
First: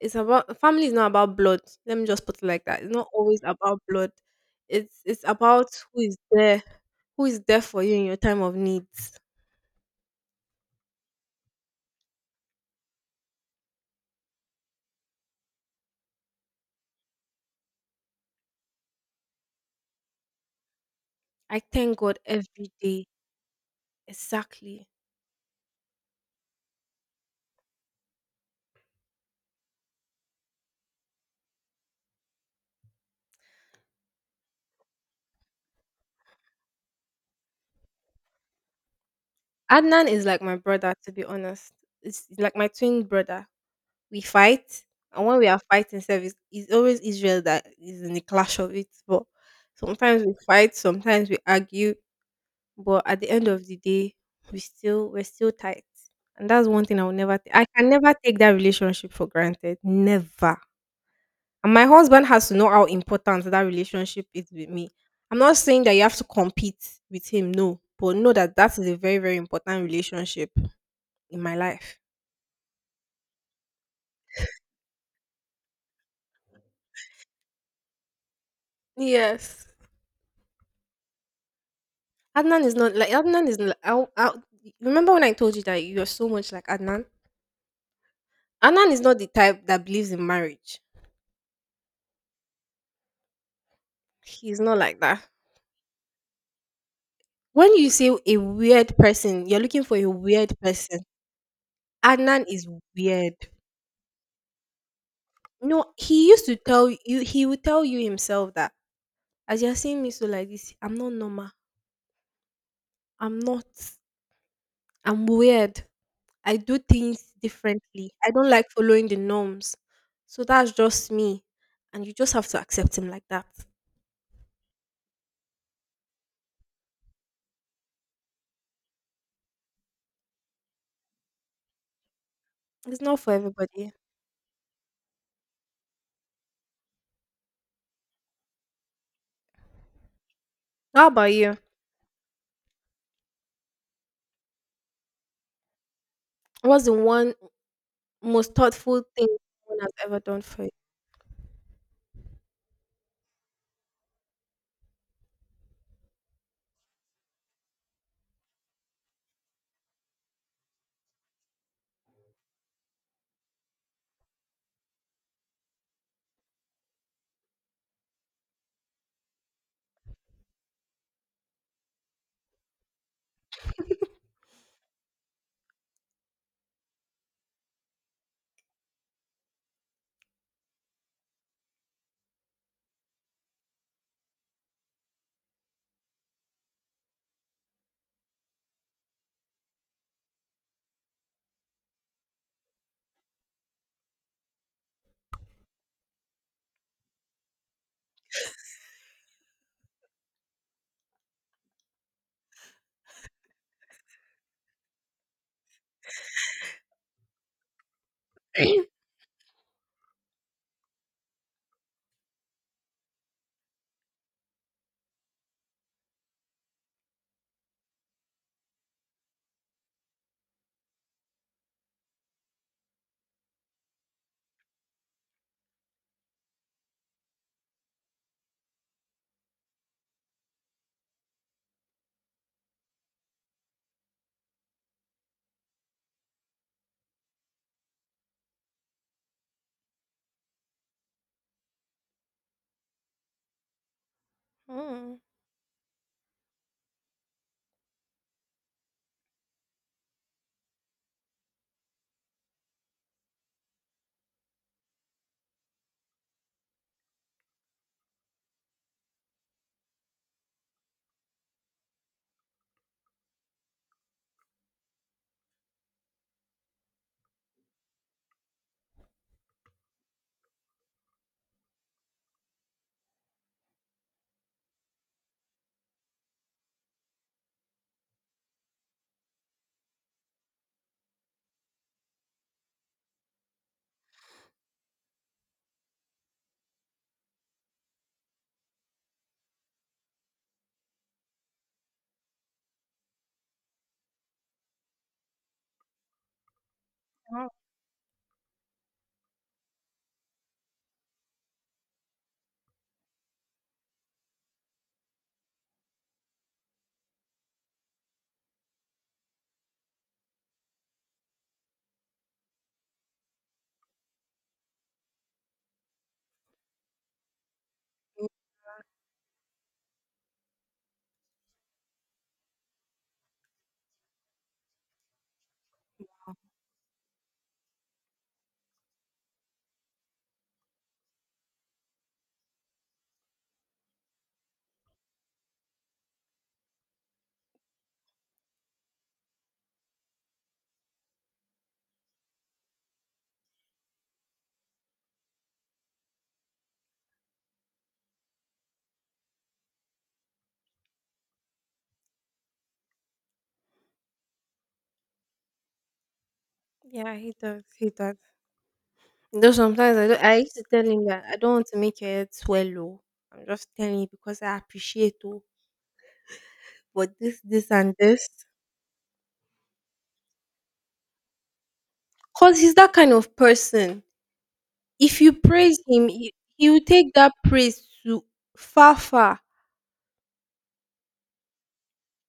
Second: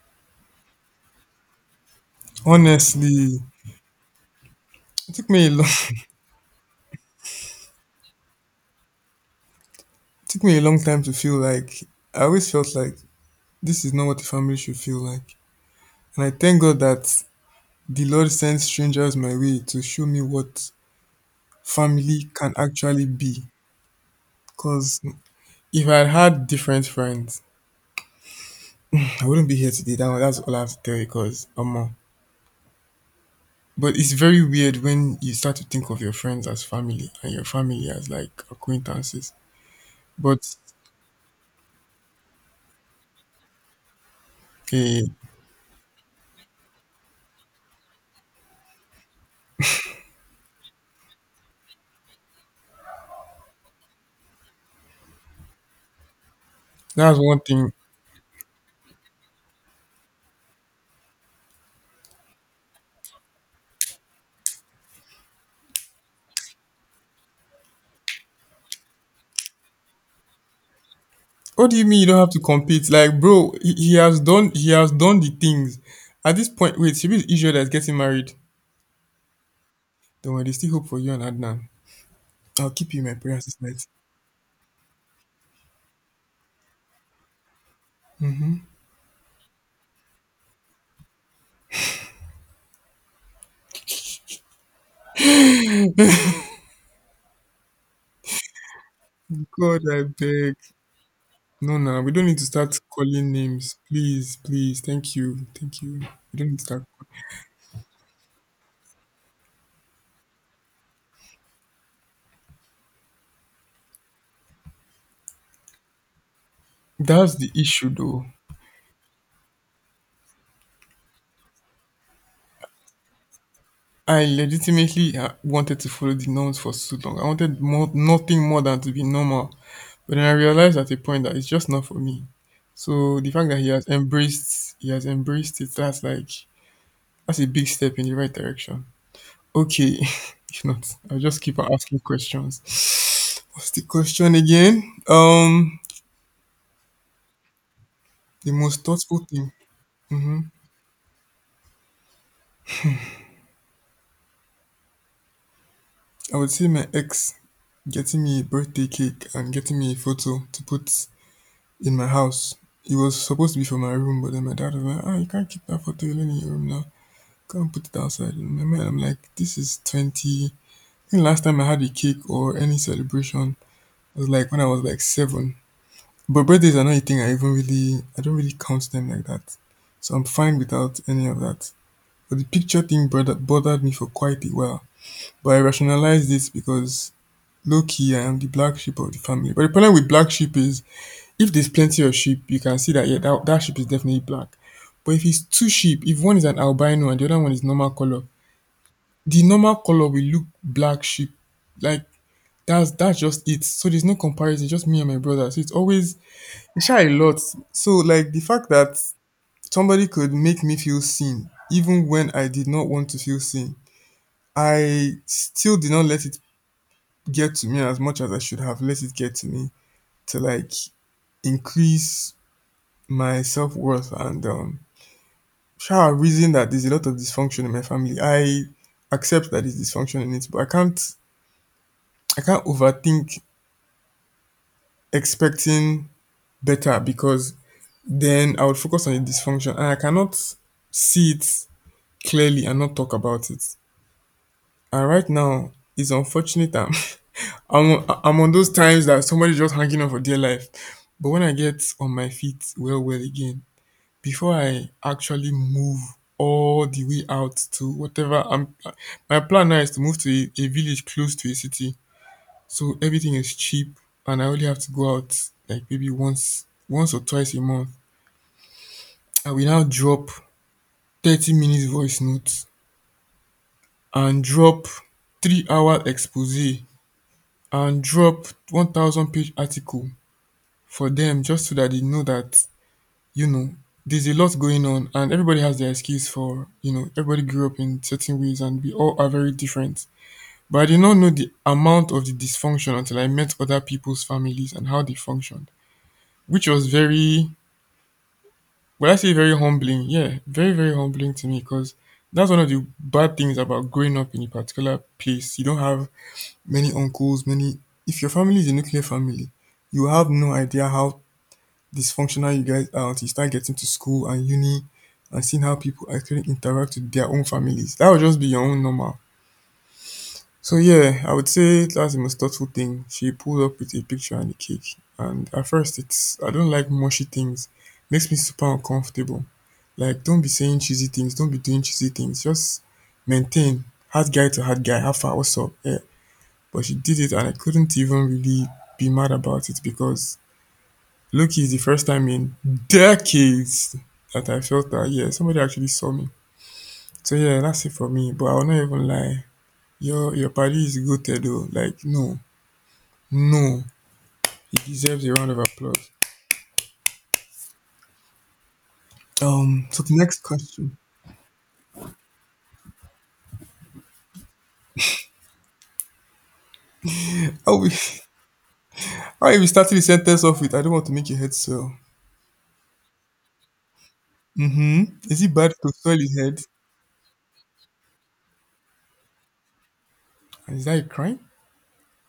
[SPEAKER 1] It's about family is not about blood. Let me just put it like that. It's not
[SPEAKER 2] Honestly,
[SPEAKER 1] always about blood. It's
[SPEAKER 2] it
[SPEAKER 1] it's
[SPEAKER 2] took me a long,
[SPEAKER 1] about who is there, who is there for you in your time of needs.
[SPEAKER 2] it took me a long time to feel like I always felt like this is not what a family should feel like, and I thank God that the Lord sends strangers my way to show me what
[SPEAKER 1] I thank God
[SPEAKER 2] family can
[SPEAKER 1] every
[SPEAKER 2] actually
[SPEAKER 1] day.
[SPEAKER 2] be.
[SPEAKER 1] Exactly.
[SPEAKER 2] Cause if I had had different friends, I wouldn't be here today. That's all I have to tell you. Cause but it's very weird when you start to think of your friends as family and your family as like acquaintances.
[SPEAKER 1] Adnan is like
[SPEAKER 2] But
[SPEAKER 1] my brother, to be honest. It's like my twin brother. We fight,
[SPEAKER 2] okay,
[SPEAKER 1] and when we are fighting service, it's always Israel that is in the clash of it. But sometimes we fight, sometimes we argue, but at the end of the day, we're still tight. And that's one thing I will
[SPEAKER 2] that's
[SPEAKER 1] never.
[SPEAKER 2] one
[SPEAKER 1] Ta- I
[SPEAKER 2] thing.
[SPEAKER 1] can never take that relationship for granted. Never. And my husband has to know how important that relationship is with me. I'm not saying that you have to compete with him, no, but know that that is a very, very important relationship in my
[SPEAKER 2] What do you
[SPEAKER 1] life.
[SPEAKER 2] mean you don't have to compete? Like, bro, he has done the things. At this point, wait, should be Israel that's getting married.
[SPEAKER 1] Yes.
[SPEAKER 2] Don't worry, there's still hope for you and Adnan.
[SPEAKER 1] Adnan
[SPEAKER 2] I'll
[SPEAKER 1] is
[SPEAKER 2] keep
[SPEAKER 1] not
[SPEAKER 2] you in
[SPEAKER 1] like
[SPEAKER 2] my prayers
[SPEAKER 1] Adnan is
[SPEAKER 2] this
[SPEAKER 1] l-
[SPEAKER 2] night.
[SPEAKER 1] I'll, Remember when I told you that you're so much like Adnan? Adnan is not the type that believes in marriage. He's not like that. When you say a weird person, you're looking
[SPEAKER 2] God,
[SPEAKER 1] for
[SPEAKER 2] I
[SPEAKER 1] a weird
[SPEAKER 2] beg.
[SPEAKER 1] person.
[SPEAKER 2] No, we don't need to
[SPEAKER 1] Adnan is
[SPEAKER 2] start calling
[SPEAKER 1] weird.
[SPEAKER 2] names. Please, thank you, thank
[SPEAKER 1] No,
[SPEAKER 2] you. We don't need to start.
[SPEAKER 1] he would tell you himself that as you're seeing me so like this, I'm not normal. I'm not I'm weird. I do things
[SPEAKER 2] That's the issue,
[SPEAKER 1] differently.
[SPEAKER 2] though.
[SPEAKER 1] I don't like following the norms. So that's just me. And you just have to accept him like that.
[SPEAKER 2] I legitimately wanted to follow the norms for so long. I wanted more, nothing more than to be normal. But then I realized at a point that it's just not for me.
[SPEAKER 1] It's
[SPEAKER 2] So
[SPEAKER 1] not
[SPEAKER 2] the
[SPEAKER 1] for
[SPEAKER 2] fact that he has
[SPEAKER 1] everybody.
[SPEAKER 2] embraced, he has embraced it. That's like that's a big step in the right direction. Okay, if not,
[SPEAKER 1] How
[SPEAKER 2] I'll
[SPEAKER 1] about
[SPEAKER 2] just
[SPEAKER 1] you?
[SPEAKER 2] keep on asking questions. What's the question again? Um,
[SPEAKER 1] What's the one
[SPEAKER 2] the
[SPEAKER 1] most
[SPEAKER 2] most
[SPEAKER 1] thoughtful
[SPEAKER 2] thoughtful
[SPEAKER 1] thing
[SPEAKER 2] thing.
[SPEAKER 1] someone has ever
[SPEAKER 2] Hmm.
[SPEAKER 1] done for
[SPEAKER 2] I would say my ex getting me a birthday cake and getting me a photo to put in my house. It was supposed to be for my room, but then my dad was like, "Ah, you can't keep that photo alone in your room now. Go and put it outside." In my mind, I'm like, "This is 20." I think last time I had a cake or any celebration was like when I was like seven. But birthdays are not a thing I even really, I don't really count them like that. So I'm fine without any of that. But the picture bothered me for quite a while. But I rationalized this because low-key, I am the black sheep of the family. But the problem with black sheep is if there's plenty of sheep, you can see that yeah, that sheep is definitely black. But if it's two sheep, if one is an albino and the other one is normal color, the normal color will look black sheep. Like that's just it. So there's no comparison. Just me and my brother. So it's always it's shy a lot. So like the fact
[SPEAKER 1] you?
[SPEAKER 2] that somebody could make me feel seen, even when I did not want to feel seen, I still did not let it get to me as much as I should have let it get to me. To like increase my self worth and sure I reason that there's a lot of dysfunction in my family. I accept that there's dysfunction in it, but I can't overthink expecting better because then I would focus on the dysfunction and I cannot see it clearly and not talk about it. And
[SPEAKER 1] Mm.
[SPEAKER 2] right now it's unfortunate I'm I'm on those times that somebody's just hanging on for dear life. But when I get on my feet well again, before I actually move all the way out to my plan now is to move to a village close to a city. So everything is cheap and I only have to go out like maybe once or twice a month. I will now drop 30 minutes voice notes and drop 3 hour expose and drop 1,000 page article for them just so that they know that you know, there's a lot going on, and everybody has their excuse for, everybody grew up in certain ways, and we all are very different. But I did not know the amount of the dysfunction until I met other people's families and how they functioned, which was
[SPEAKER 1] Wow.
[SPEAKER 2] I say very humbling. Yeah, very, very humbling to me because that's one of the bad things about growing up in a particular place. You don't have many uncles, many. If your family is a nuclear family, you have no idea how dysfunctional you guys are until you start getting to school and uni and seeing how people actually interact with their own families. That would just be your own normal. So yeah, I would say that's the most thoughtful thing. She pulled up with a picture and a cake. And at first it's I don't like mushy things. Makes me super uncomfortable. Like don't be saying cheesy things, don't be doing cheesy things. Just maintain hard guy to hard guy, how far what's up? Yeah. But she did it and I couldn't even really be mad about it because Loki is the first time in decades that I felt that yeah, somebody actually saw me. So yeah, that's it for me. But I will not even lie. Your party is goated though. Like no, no, he deserves a round of applause.
[SPEAKER 1] Yeah, he does. He does. Though
[SPEAKER 2] Um,
[SPEAKER 1] sometimes
[SPEAKER 2] so the
[SPEAKER 1] I
[SPEAKER 2] next
[SPEAKER 1] used to tell
[SPEAKER 2] question.
[SPEAKER 1] him that I don't want to make your head swell. Oh. I'm just telling you because I appreciate you, but this,
[SPEAKER 2] How we
[SPEAKER 1] and this.
[SPEAKER 2] how if we started the sentence off with? I don't want to make your head swell.
[SPEAKER 1] Because he's that kind of person. If
[SPEAKER 2] Mm-hmm.
[SPEAKER 1] you
[SPEAKER 2] Is it bad
[SPEAKER 1] praise
[SPEAKER 2] to
[SPEAKER 1] him,
[SPEAKER 2] swell his head?
[SPEAKER 1] he will take that praise to far, far.
[SPEAKER 2] And is that a crime?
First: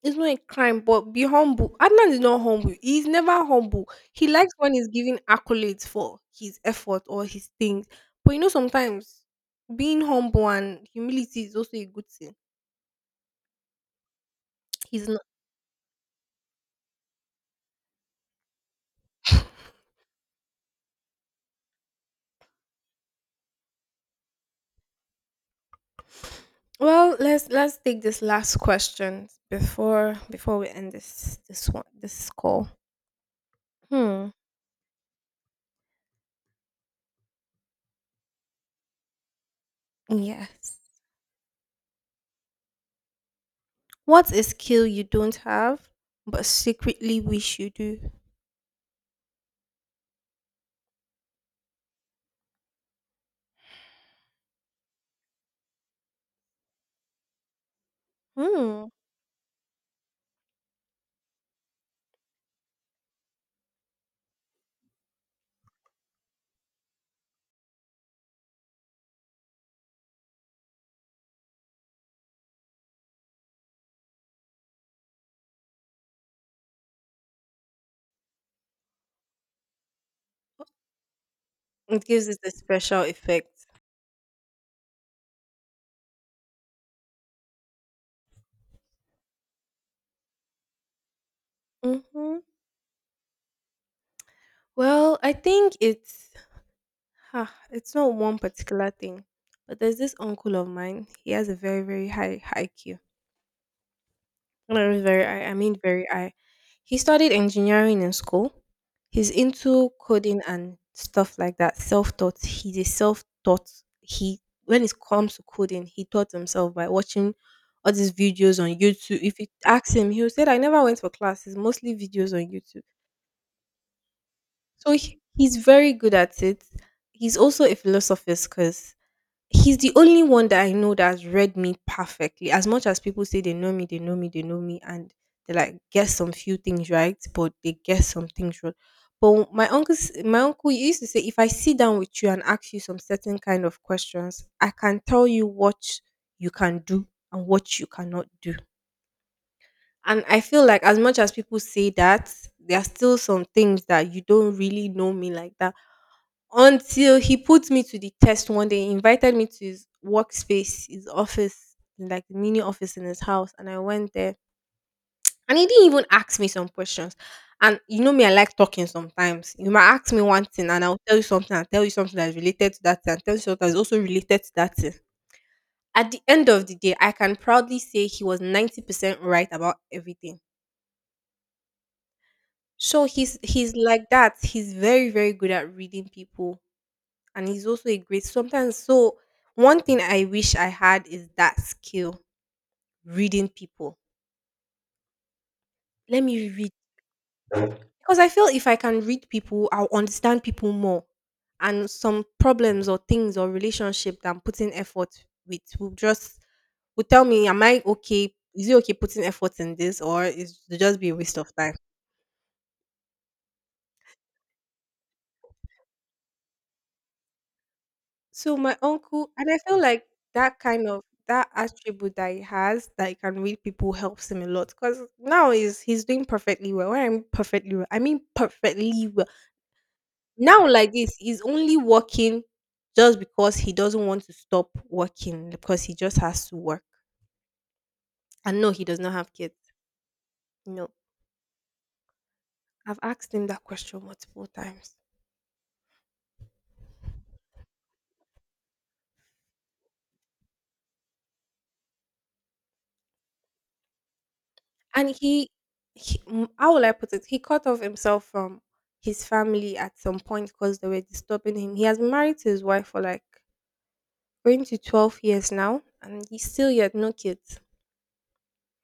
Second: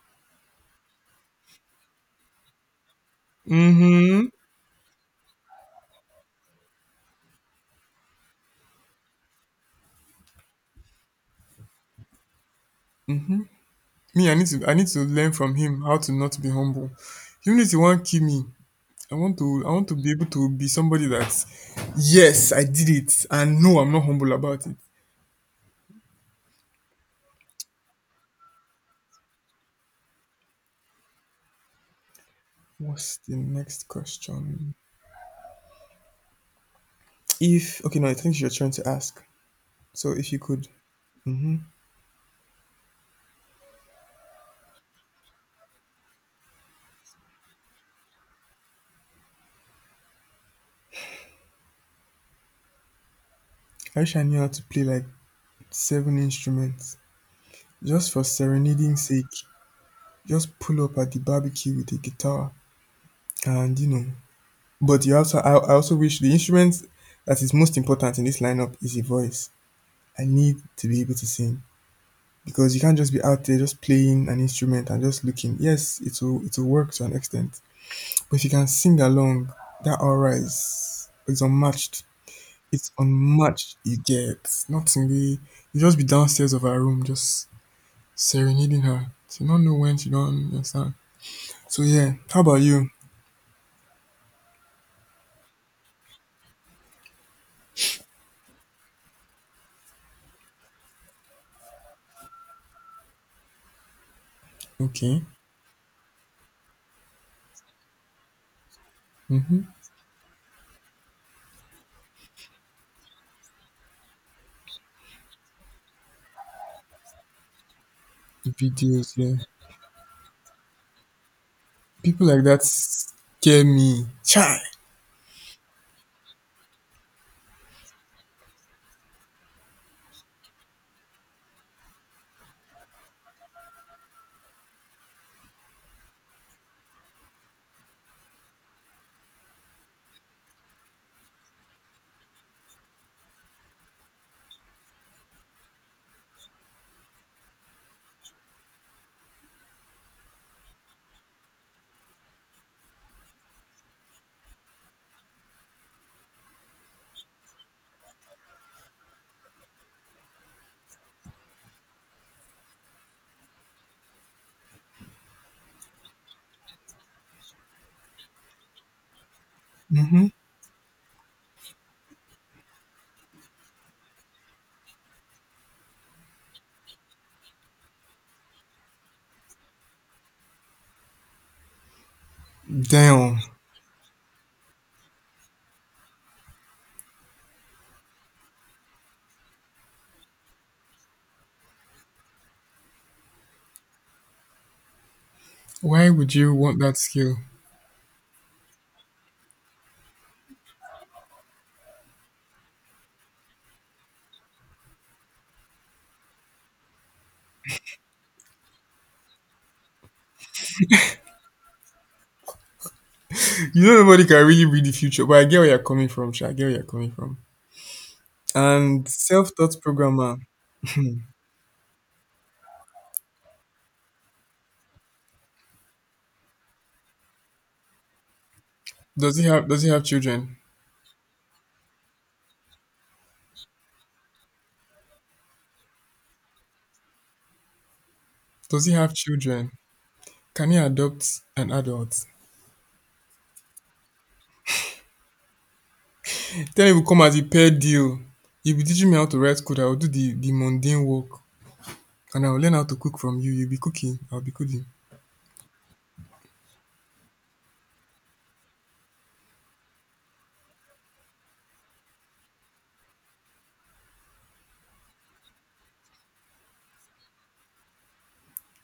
[SPEAKER 1] It's not a crime, but be humble. Adnan is not humble. He's never humble. He
[SPEAKER 2] Mm-hmm.
[SPEAKER 1] likes when he's given accolades for his effort or his things. But you know, sometimes being humble and humility is also a good thing.
[SPEAKER 2] Me, I need to
[SPEAKER 1] He's not.
[SPEAKER 2] learn from him how to not be humble. Even if you want to kill me, I want to be able to be somebody that yes, I did it and no, I'm not humble about it.
[SPEAKER 1] Well, let's take this last question before we end this call.
[SPEAKER 2] What's the next
[SPEAKER 1] Hmm.
[SPEAKER 2] question? If okay, no, I think you're trying to ask. So if you could,
[SPEAKER 1] Yes.
[SPEAKER 2] hmm
[SPEAKER 1] What's a skill you don't have but secretly wish you do?
[SPEAKER 2] I wish I knew how to play like seven instruments just for
[SPEAKER 1] Hmm.
[SPEAKER 2] serenading sake. Just pull up at the barbecue with a guitar and you know. But you also I also wish the instrument that is most important in this lineup is a voice. I need to be able to sing. Because you can't just be out there just playing an instrument and just looking. Yes, it will work to an extent, but if you can sing along, that aura is unmatched.
[SPEAKER 1] It gives it a
[SPEAKER 2] It's
[SPEAKER 1] special effect.
[SPEAKER 2] unmatched. You get nothing. Be you just be downstairs of her room, just serenading her. She don't know when she don't understand. So yeah,
[SPEAKER 1] Mhm.
[SPEAKER 2] how about you?
[SPEAKER 1] Well, I think it's not one particular thing. But there's this uncle of mine. He has a very, very high IQ. No, he's
[SPEAKER 2] Okay.
[SPEAKER 1] very I mean very I. He studied engineering in school. He's
[SPEAKER 2] Mm-hmm.
[SPEAKER 1] into coding and stuff like that. Self-taught. He's a self-taught. He When it comes to coding, he taught himself by watching all these videos on
[SPEAKER 2] Videos.
[SPEAKER 1] YouTube.
[SPEAKER 2] Yeah.
[SPEAKER 1] If you ask him, he'll say I never went for classes, mostly
[SPEAKER 2] People
[SPEAKER 1] videos
[SPEAKER 2] like
[SPEAKER 1] on
[SPEAKER 2] that
[SPEAKER 1] YouTube.
[SPEAKER 2] scare me. Chai.
[SPEAKER 1] So he's very good at it. He's also a philosopher, because he's the only one that I know that has read me perfectly. As much as people say they know me, they know me, they know me, and they like guess some few things right, but they guess some things wrong. But my uncle used to say, if I sit down with you and ask you some certain kind of questions, I can tell you what you can do and what you cannot do. And I feel like as much as people say that, there are still some things that you don't really know me like that. Until he put me to the test one day, he invited me to his workspace, his office, like the mini office in his house, and I went there. And he didn't even ask me some questions. And you know me, I like talking sometimes. You might ask me
[SPEAKER 2] Mm-hmm.
[SPEAKER 1] one thing and I'll tell you something, I'll tell you something that's related to that thing, and tell you something that's also related to that thing. At the end of the day, I can proudly say he was 90% right about everything. So
[SPEAKER 2] Damn.
[SPEAKER 1] he's like that. He's very good at reading people, and he's also a great sometimes. So one thing I wish I had is that skill, reading people.
[SPEAKER 2] Why
[SPEAKER 1] Let
[SPEAKER 2] would
[SPEAKER 1] me
[SPEAKER 2] you
[SPEAKER 1] read
[SPEAKER 2] want that skill?
[SPEAKER 1] because I feel if I can read people, I'll understand people more, and some problems or things or relationship that I'm putting effort with will just will tell me, am I okay? Is it okay putting effort in this, or is it just be a waste of time?
[SPEAKER 2] You know, nobody can really read the future, but I get where you're coming from, Sha. I get where you're coming from.
[SPEAKER 1] So my
[SPEAKER 2] And
[SPEAKER 1] uncle and I feel
[SPEAKER 2] self-taught
[SPEAKER 1] like
[SPEAKER 2] programmer,
[SPEAKER 1] that kind of that attribute that he has that he can read people helps him a lot because now is he's doing perfectly well. When I mean perfectly well, I mean perfectly well.
[SPEAKER 2] does he have children?
[SPEAKER 1] Now like this, he's only working just because he doesn't want to stop working because he just has to work. And no, he
[SPEAKER 2] Does he
[SPEAKER 1] does not
[SPEAKER 2] have
[SPEAKER 1] have kids.
[SPEAKER 2] children? Can he
[SPEAKER 1] No,
[SPEAKER 2] adopt an adult?
[SPEAKER 1] I've asked him that question multiple times.
[SPEAKER 2] Tell him to come as a paid deal. You'll be teaching me how to write code, I'll do the mundane work. And I'll learn how to cook from you. You'll be cooking, I'll be cooking.
[SPEAKER 1] And he how will I put it? He cut off himself from his family at some point because they were disturbing him. He has been married to his wife for like going to 12 years now, and he's still yet no kids.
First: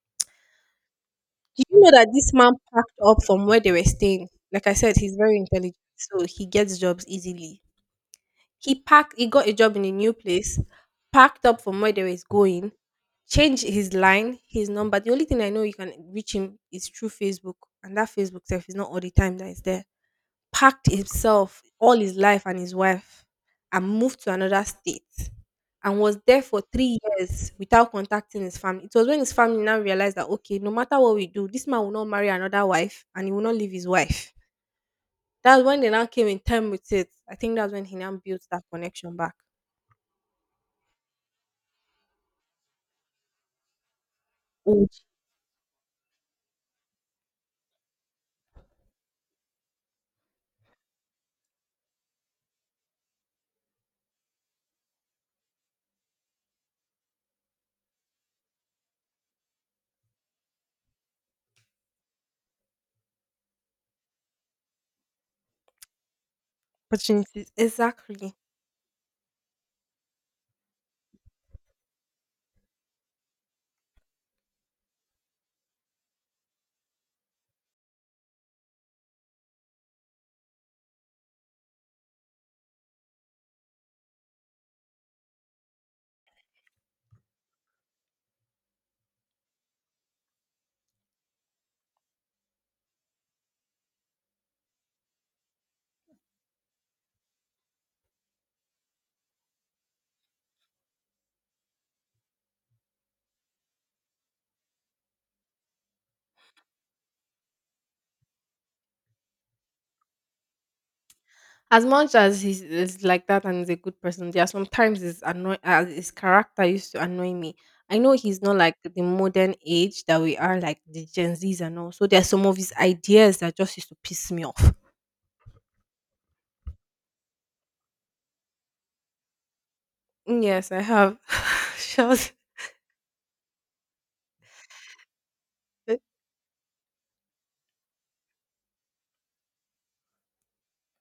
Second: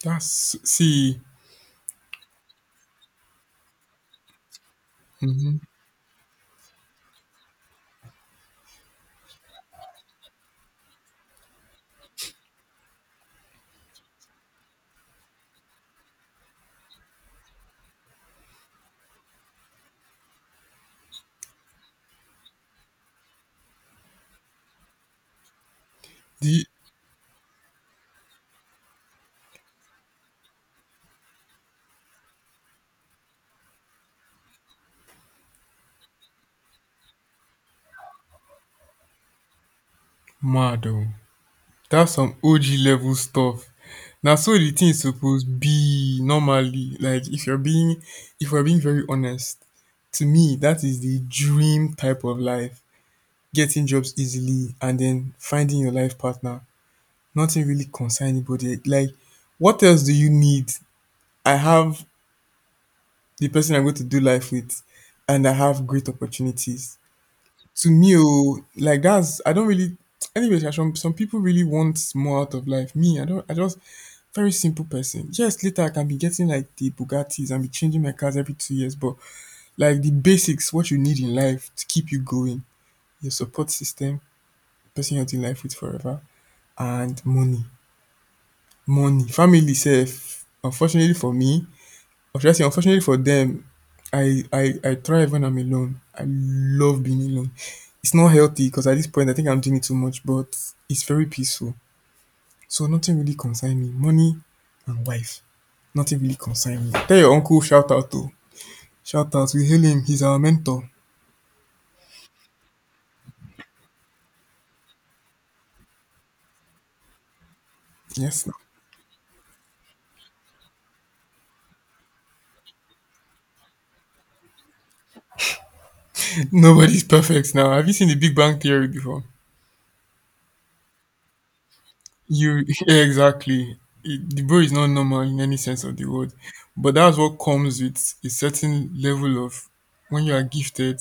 [SPEAKER 2] That's see.
[SPEAKER 1] Do you know that this man packed up from where they were staying? Like I said, he's very
[SPEAKER 2] Mm-hmm.
[SPEAKER 1] intelligent, so he gets jobs easily. He packed, he got a job in a new place, packed up from where they were going, changed his line, his number. The only thing I know you can reach him is through Facebook, and that Facebook self is not all the time that is there. Packed himself, all his life and his wife, and moved to another state and was there for
[SPEAKER 2] The
[SPEAKER 1] 3 years without contacting his family. It was when his family now realized that okay, no matter what we do, this man will not marry another wife and he will not leave his wife. That's when they now came in time with it. I think that's when he now built that connection back.
[SPEAKER 2] mad oh. That's some OG level stuff. Now, so the
[SPEAKER 1] Oh,
[SPEAKER 2] thing is supposed be normally. If we're being very honest, to me that is the dream type of life. Getting jobs easily and then finding your life partner. Nothing really concern anybody. Like what else do you need? I have the person I'm going to do life with and I have great opportunities.
[SPEAKER 1] opportunities.
[SPEAKER 2] To me
[SPEAKER 1] Exactly.
[SPEAKER 2] oh like that's I don't really anyway sha, some people really want more out of life me I don't I just very simple person yes later I can be getting like the bugattis and be changing my cars every 2 years but like the basics what you need in life to keep you going your support system person you're in life with forever and money money family sef unfortunately for me or should I say, unfortunately for them, I thrive when I'm alone. I love being alone. It's not healthy because at this point I think I'm doing it too much, but it's very peaceful. So nothing really concern me. Money and wife, nothing really concern me. Tell your uncle shout out. We hail him. He's our mentor.
[SPEAKER 1] As much as he's like that and he's a good person, there are sometimes his annoy his character used to annoy me. I know he's
[SPEAKER 2] Yes,
[SPEAKER 1] not like the modern age that we are, like the Gen Zs and all. So there are some of his ideas that just used to piss me off.
[SPEAKER 2] nobody's perfect now. Have you seen the Big Bang Theory before?
[SPEAKER 1] Yes, I have. Shout.
[SPEAKER 2] You yeah, exactly. It- the bro is not normal in any sense of the word, but that's what comes with a certain level of when you are gifted.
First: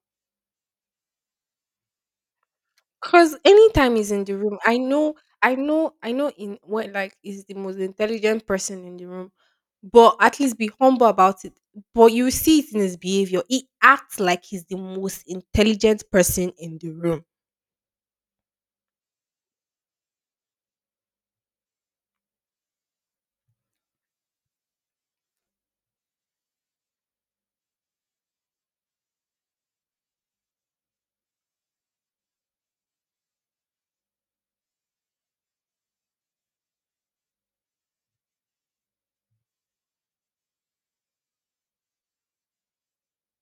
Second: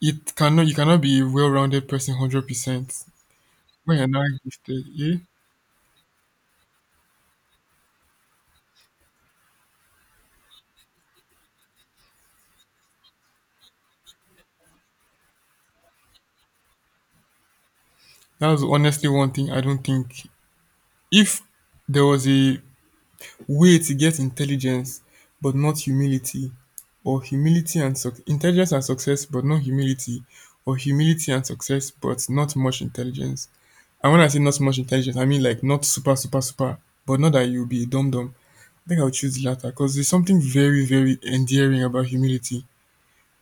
[SPEAKER 2] It cannot you cannot be a well-rounded person 100%
[SPEAKER 1] Because anytime
[SPEAKER 2] when you're
[SPEAKER 1] he's in
[SPEAKER 2] not
[SPEAKER 1] the room, I
[SPEAKER 2] gifted.
[SPEAKER 1] know,
[SPEAKER 2] Yeah,
[SPEAKER 1] I know in what like is the most intelligent person in the room, but at least be humble about it. But you see it in his behavior. He acts like he's the most intelligent person in the room.
[SPEAKER 2] that's honestly one thing I don't think. If there was a way to get intelligence but not humility, or humility and suc intelligence and success but not humility, or humility and success but not much intelligence, and when I say not so much intelligence, I mean like not super, but not that you'll be a dum dum. I think I would choose the latter because there's something very, very endearing about humility.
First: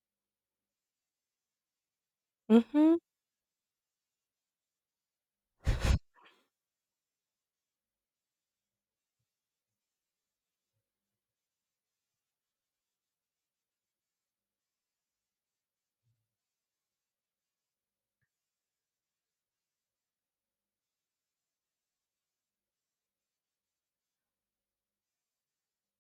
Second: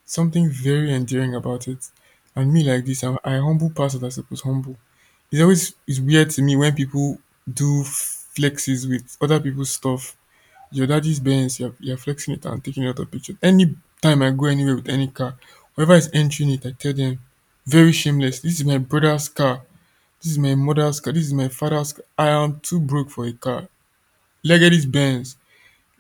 [SPEAKER 2] Something very endearing about it. And me like
[SPEAKER 1] Mhm.
[SPEAKER 2] this, I humble past what I suppose humble. It's always it's weird to me when people do flexes with other people's stuff. Your daddy's Benz, you're flexing it and taking a lot of pictures. Any time I go anywhere with any car, whoever is entering it, I tell them, very shameless. This is my brother's car. This is my mother's car. This is my father's car. I am too broke for a car. Legendis Benz.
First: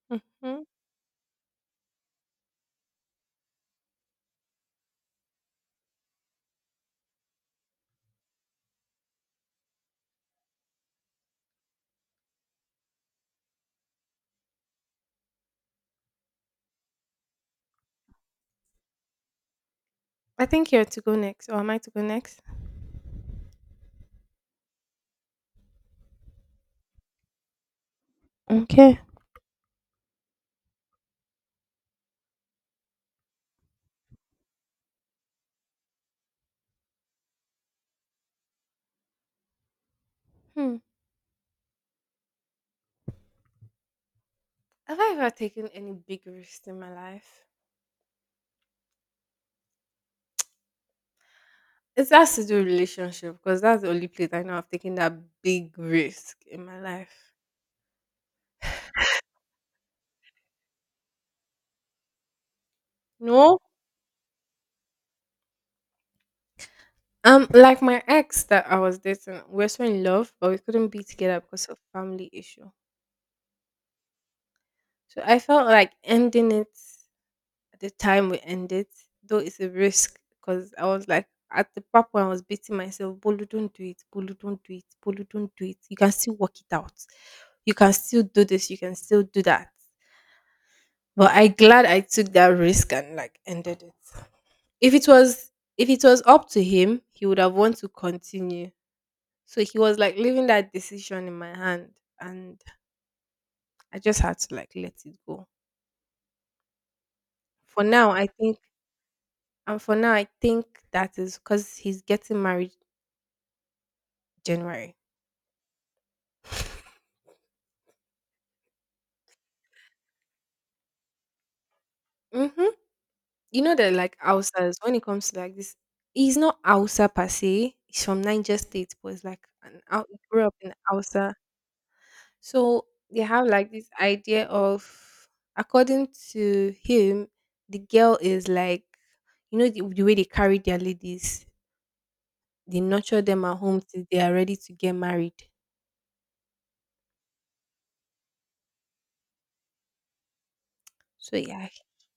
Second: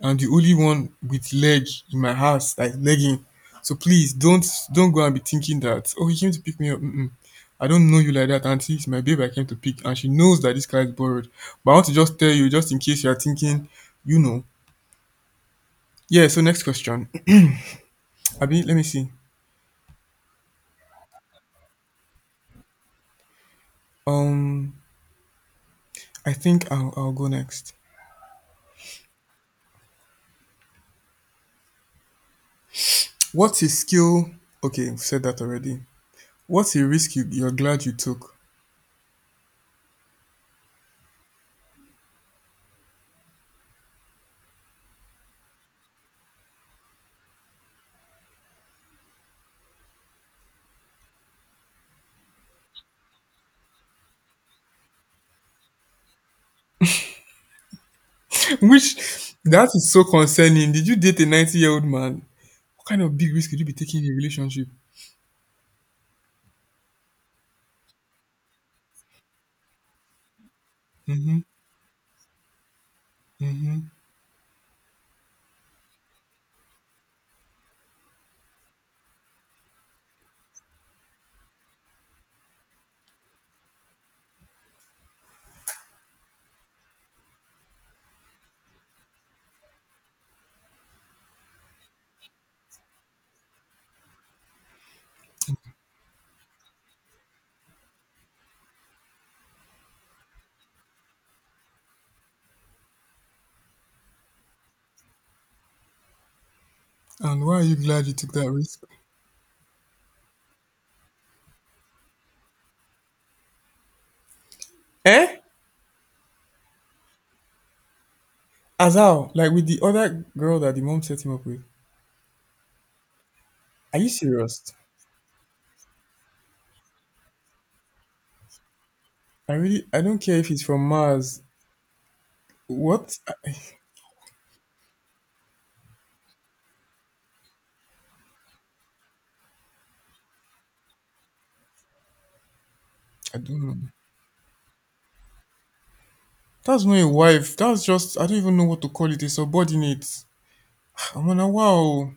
[SPEAKER 2] I'm the only
[SPEAKER 1] Mhm.
[SPEAKER 2] one with leg in my house, like legging. So please don't go and be thinking that oh he came to pick me up. Mm-mm. I don't know you like that, auntie. It's my babe I came to pick, and she knows that this car is borrowed. But I want to just tell you, just in case you are thinking, you know. Yeah. So next question, Abi. Let me see.
[SPEAKER 1] I think you're to go next, or am I to go next?
[SPEAKER 2] Um, I think I'll go next.
[SPEAKER 1] Okay.
[SPEAKER 2] What's a skill? Okay, we've said that already. What's a risk you're glad you took?
[SPEAKER 1] Hmm. Have I ever taken any big risk in my life? It has to do with relationship because that's the only place I know I've taken that big risk in my life.
[SPEAKER 2] Which that is so concerning. Did you date a 90-year-old man? What kind of big risk
[SPEAKER 1] No.
[SPEAKER 2] could you be taking in a relationship?
[SPEAKER 1] Like my ex that I was dating, we were so in love, but we couldn't be
[SPEAKER 2] Mm-hmm.
[SPEAKER 1] together because of family issue.
[SPEAKER 2] Mm-hmm.
[SPEAKER 1] So I felt like ending it at the time we ended, though it's a risk because I was like at the part when I was beating myself, Bolu, don't do it, Bolu, don't do it, Bolu, don't do it. You can still work it out. You can still do this, you can still do that. But I glad I took that risk and like ended it. If it was if it was up to him, he would have wanted to continue. So he was like leaving that decision in my hand and I just had to like let it go.
[SPEAKER 2] And why are you
[SPEAKER 1] For
[SPEAKER 2] glad
[SPEAKER 1] now,
[SPEAKER 2] you
[SPEAKER 1] I
[SPEAKER 2] took that
[SPEAKER 1] think
[SPEAKER 2] risk?
[SPEAKER 1] and for now I think that is because he's getting married January.
[SPEAKER 2] Eh? As how? Like with the other girl that the mom set him up with.
[SPEAKER 1] Mm-hmm. You know that
[SPEAKER 2] Are you
[SPEAKER 1] like
[SPEAKER 2] serious?
[SPEAKER 1] Hausas, when it comes to like this, he's not Hausa per se. He's from Niger State, but it's like
[SPEAKER 2] I
[SPEAKER 1] an
[SPEAKER 2] really I
[SPEAKER 1] out
[SPEAKER 2] don't care
[SPEAKER 1] grew
[SPEAKER 2] if
[SPEAKER 1] up
[SPEAKER 2] he's
[SPEAKER 1] in
[SPEAKER 2] from
[SPEAKER 1] Hausa.
[SPEAKER 2] Mars.
[SPEAKER 1] So
[SPEAKER 2] What?
[SPEAKER 1] they have like this idea of, according to him, the girl is like, you know, the way they carry their ladies, they nurture
[SPEAKER 2] I
[SPEAKER 1] them at
[SPEAKER 2] don't know.
[SPEAKER 1] home till they are ready to get married.
[SPEAKER 2] That's not a wife. That's just I don't even know what to call it. A subordinate. I'm
[SPEAKER 1] So
[SPEAKER 2] on a
[SPEAKER 1] yeah,
[SPEAKER 2] wow.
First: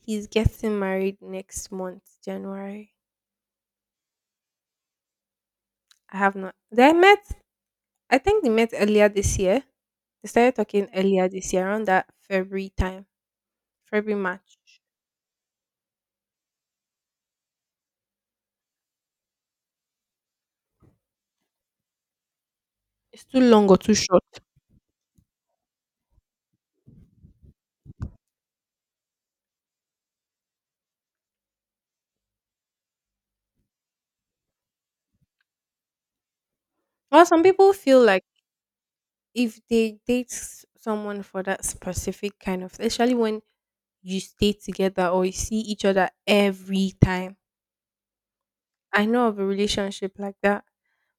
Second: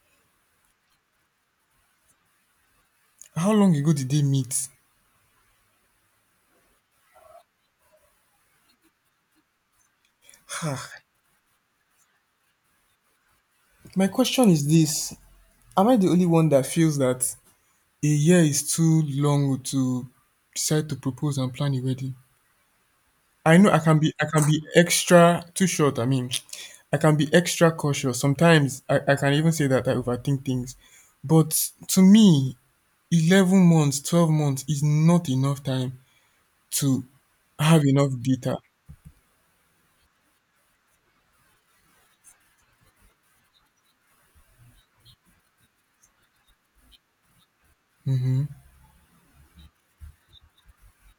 [SPEAKER 1] he's getting married next month, January.
[SPEAKER 2] How long ago did they meet?
[SPEAKER 1] I have not. They met. I think they met earlier this year. They started talking earlier this year, around that February time,
[SPEAKER 2] My
[SPEAKER 1] February
[SPEAKER 2] question
[SPEAKER 1] March.
[SPEAKER 2] is this: am I the only one that feels that a year is too long to decide to propose and plan a wedding.
[SPEAKER 1] It's too
[SPEAKER 2] I
[SPEAKER 1] long
[SPEAKER 2] know
[SPEAKER 1] or too short.
[SPEAKER 2] I can be extra too short, I mean I can be extra cautious. Sometimes I can even say that I overthink things. But to me, 11 months, 12 months is not enough time to
[SPEAKER 1] Well, some people
[SPEAKER 2] have
[SPEAKER 1] feel
[SPEAKER 2] enough
[SPEAKER 1] like
[SPEAKER 2] data.
[SPEAKER 1] if they date someone for that specific kind of, especially when you stay together or you see each other every time.
[SPEAKER 2] hmm
[SPEAKER 1] I know of a relationship like that.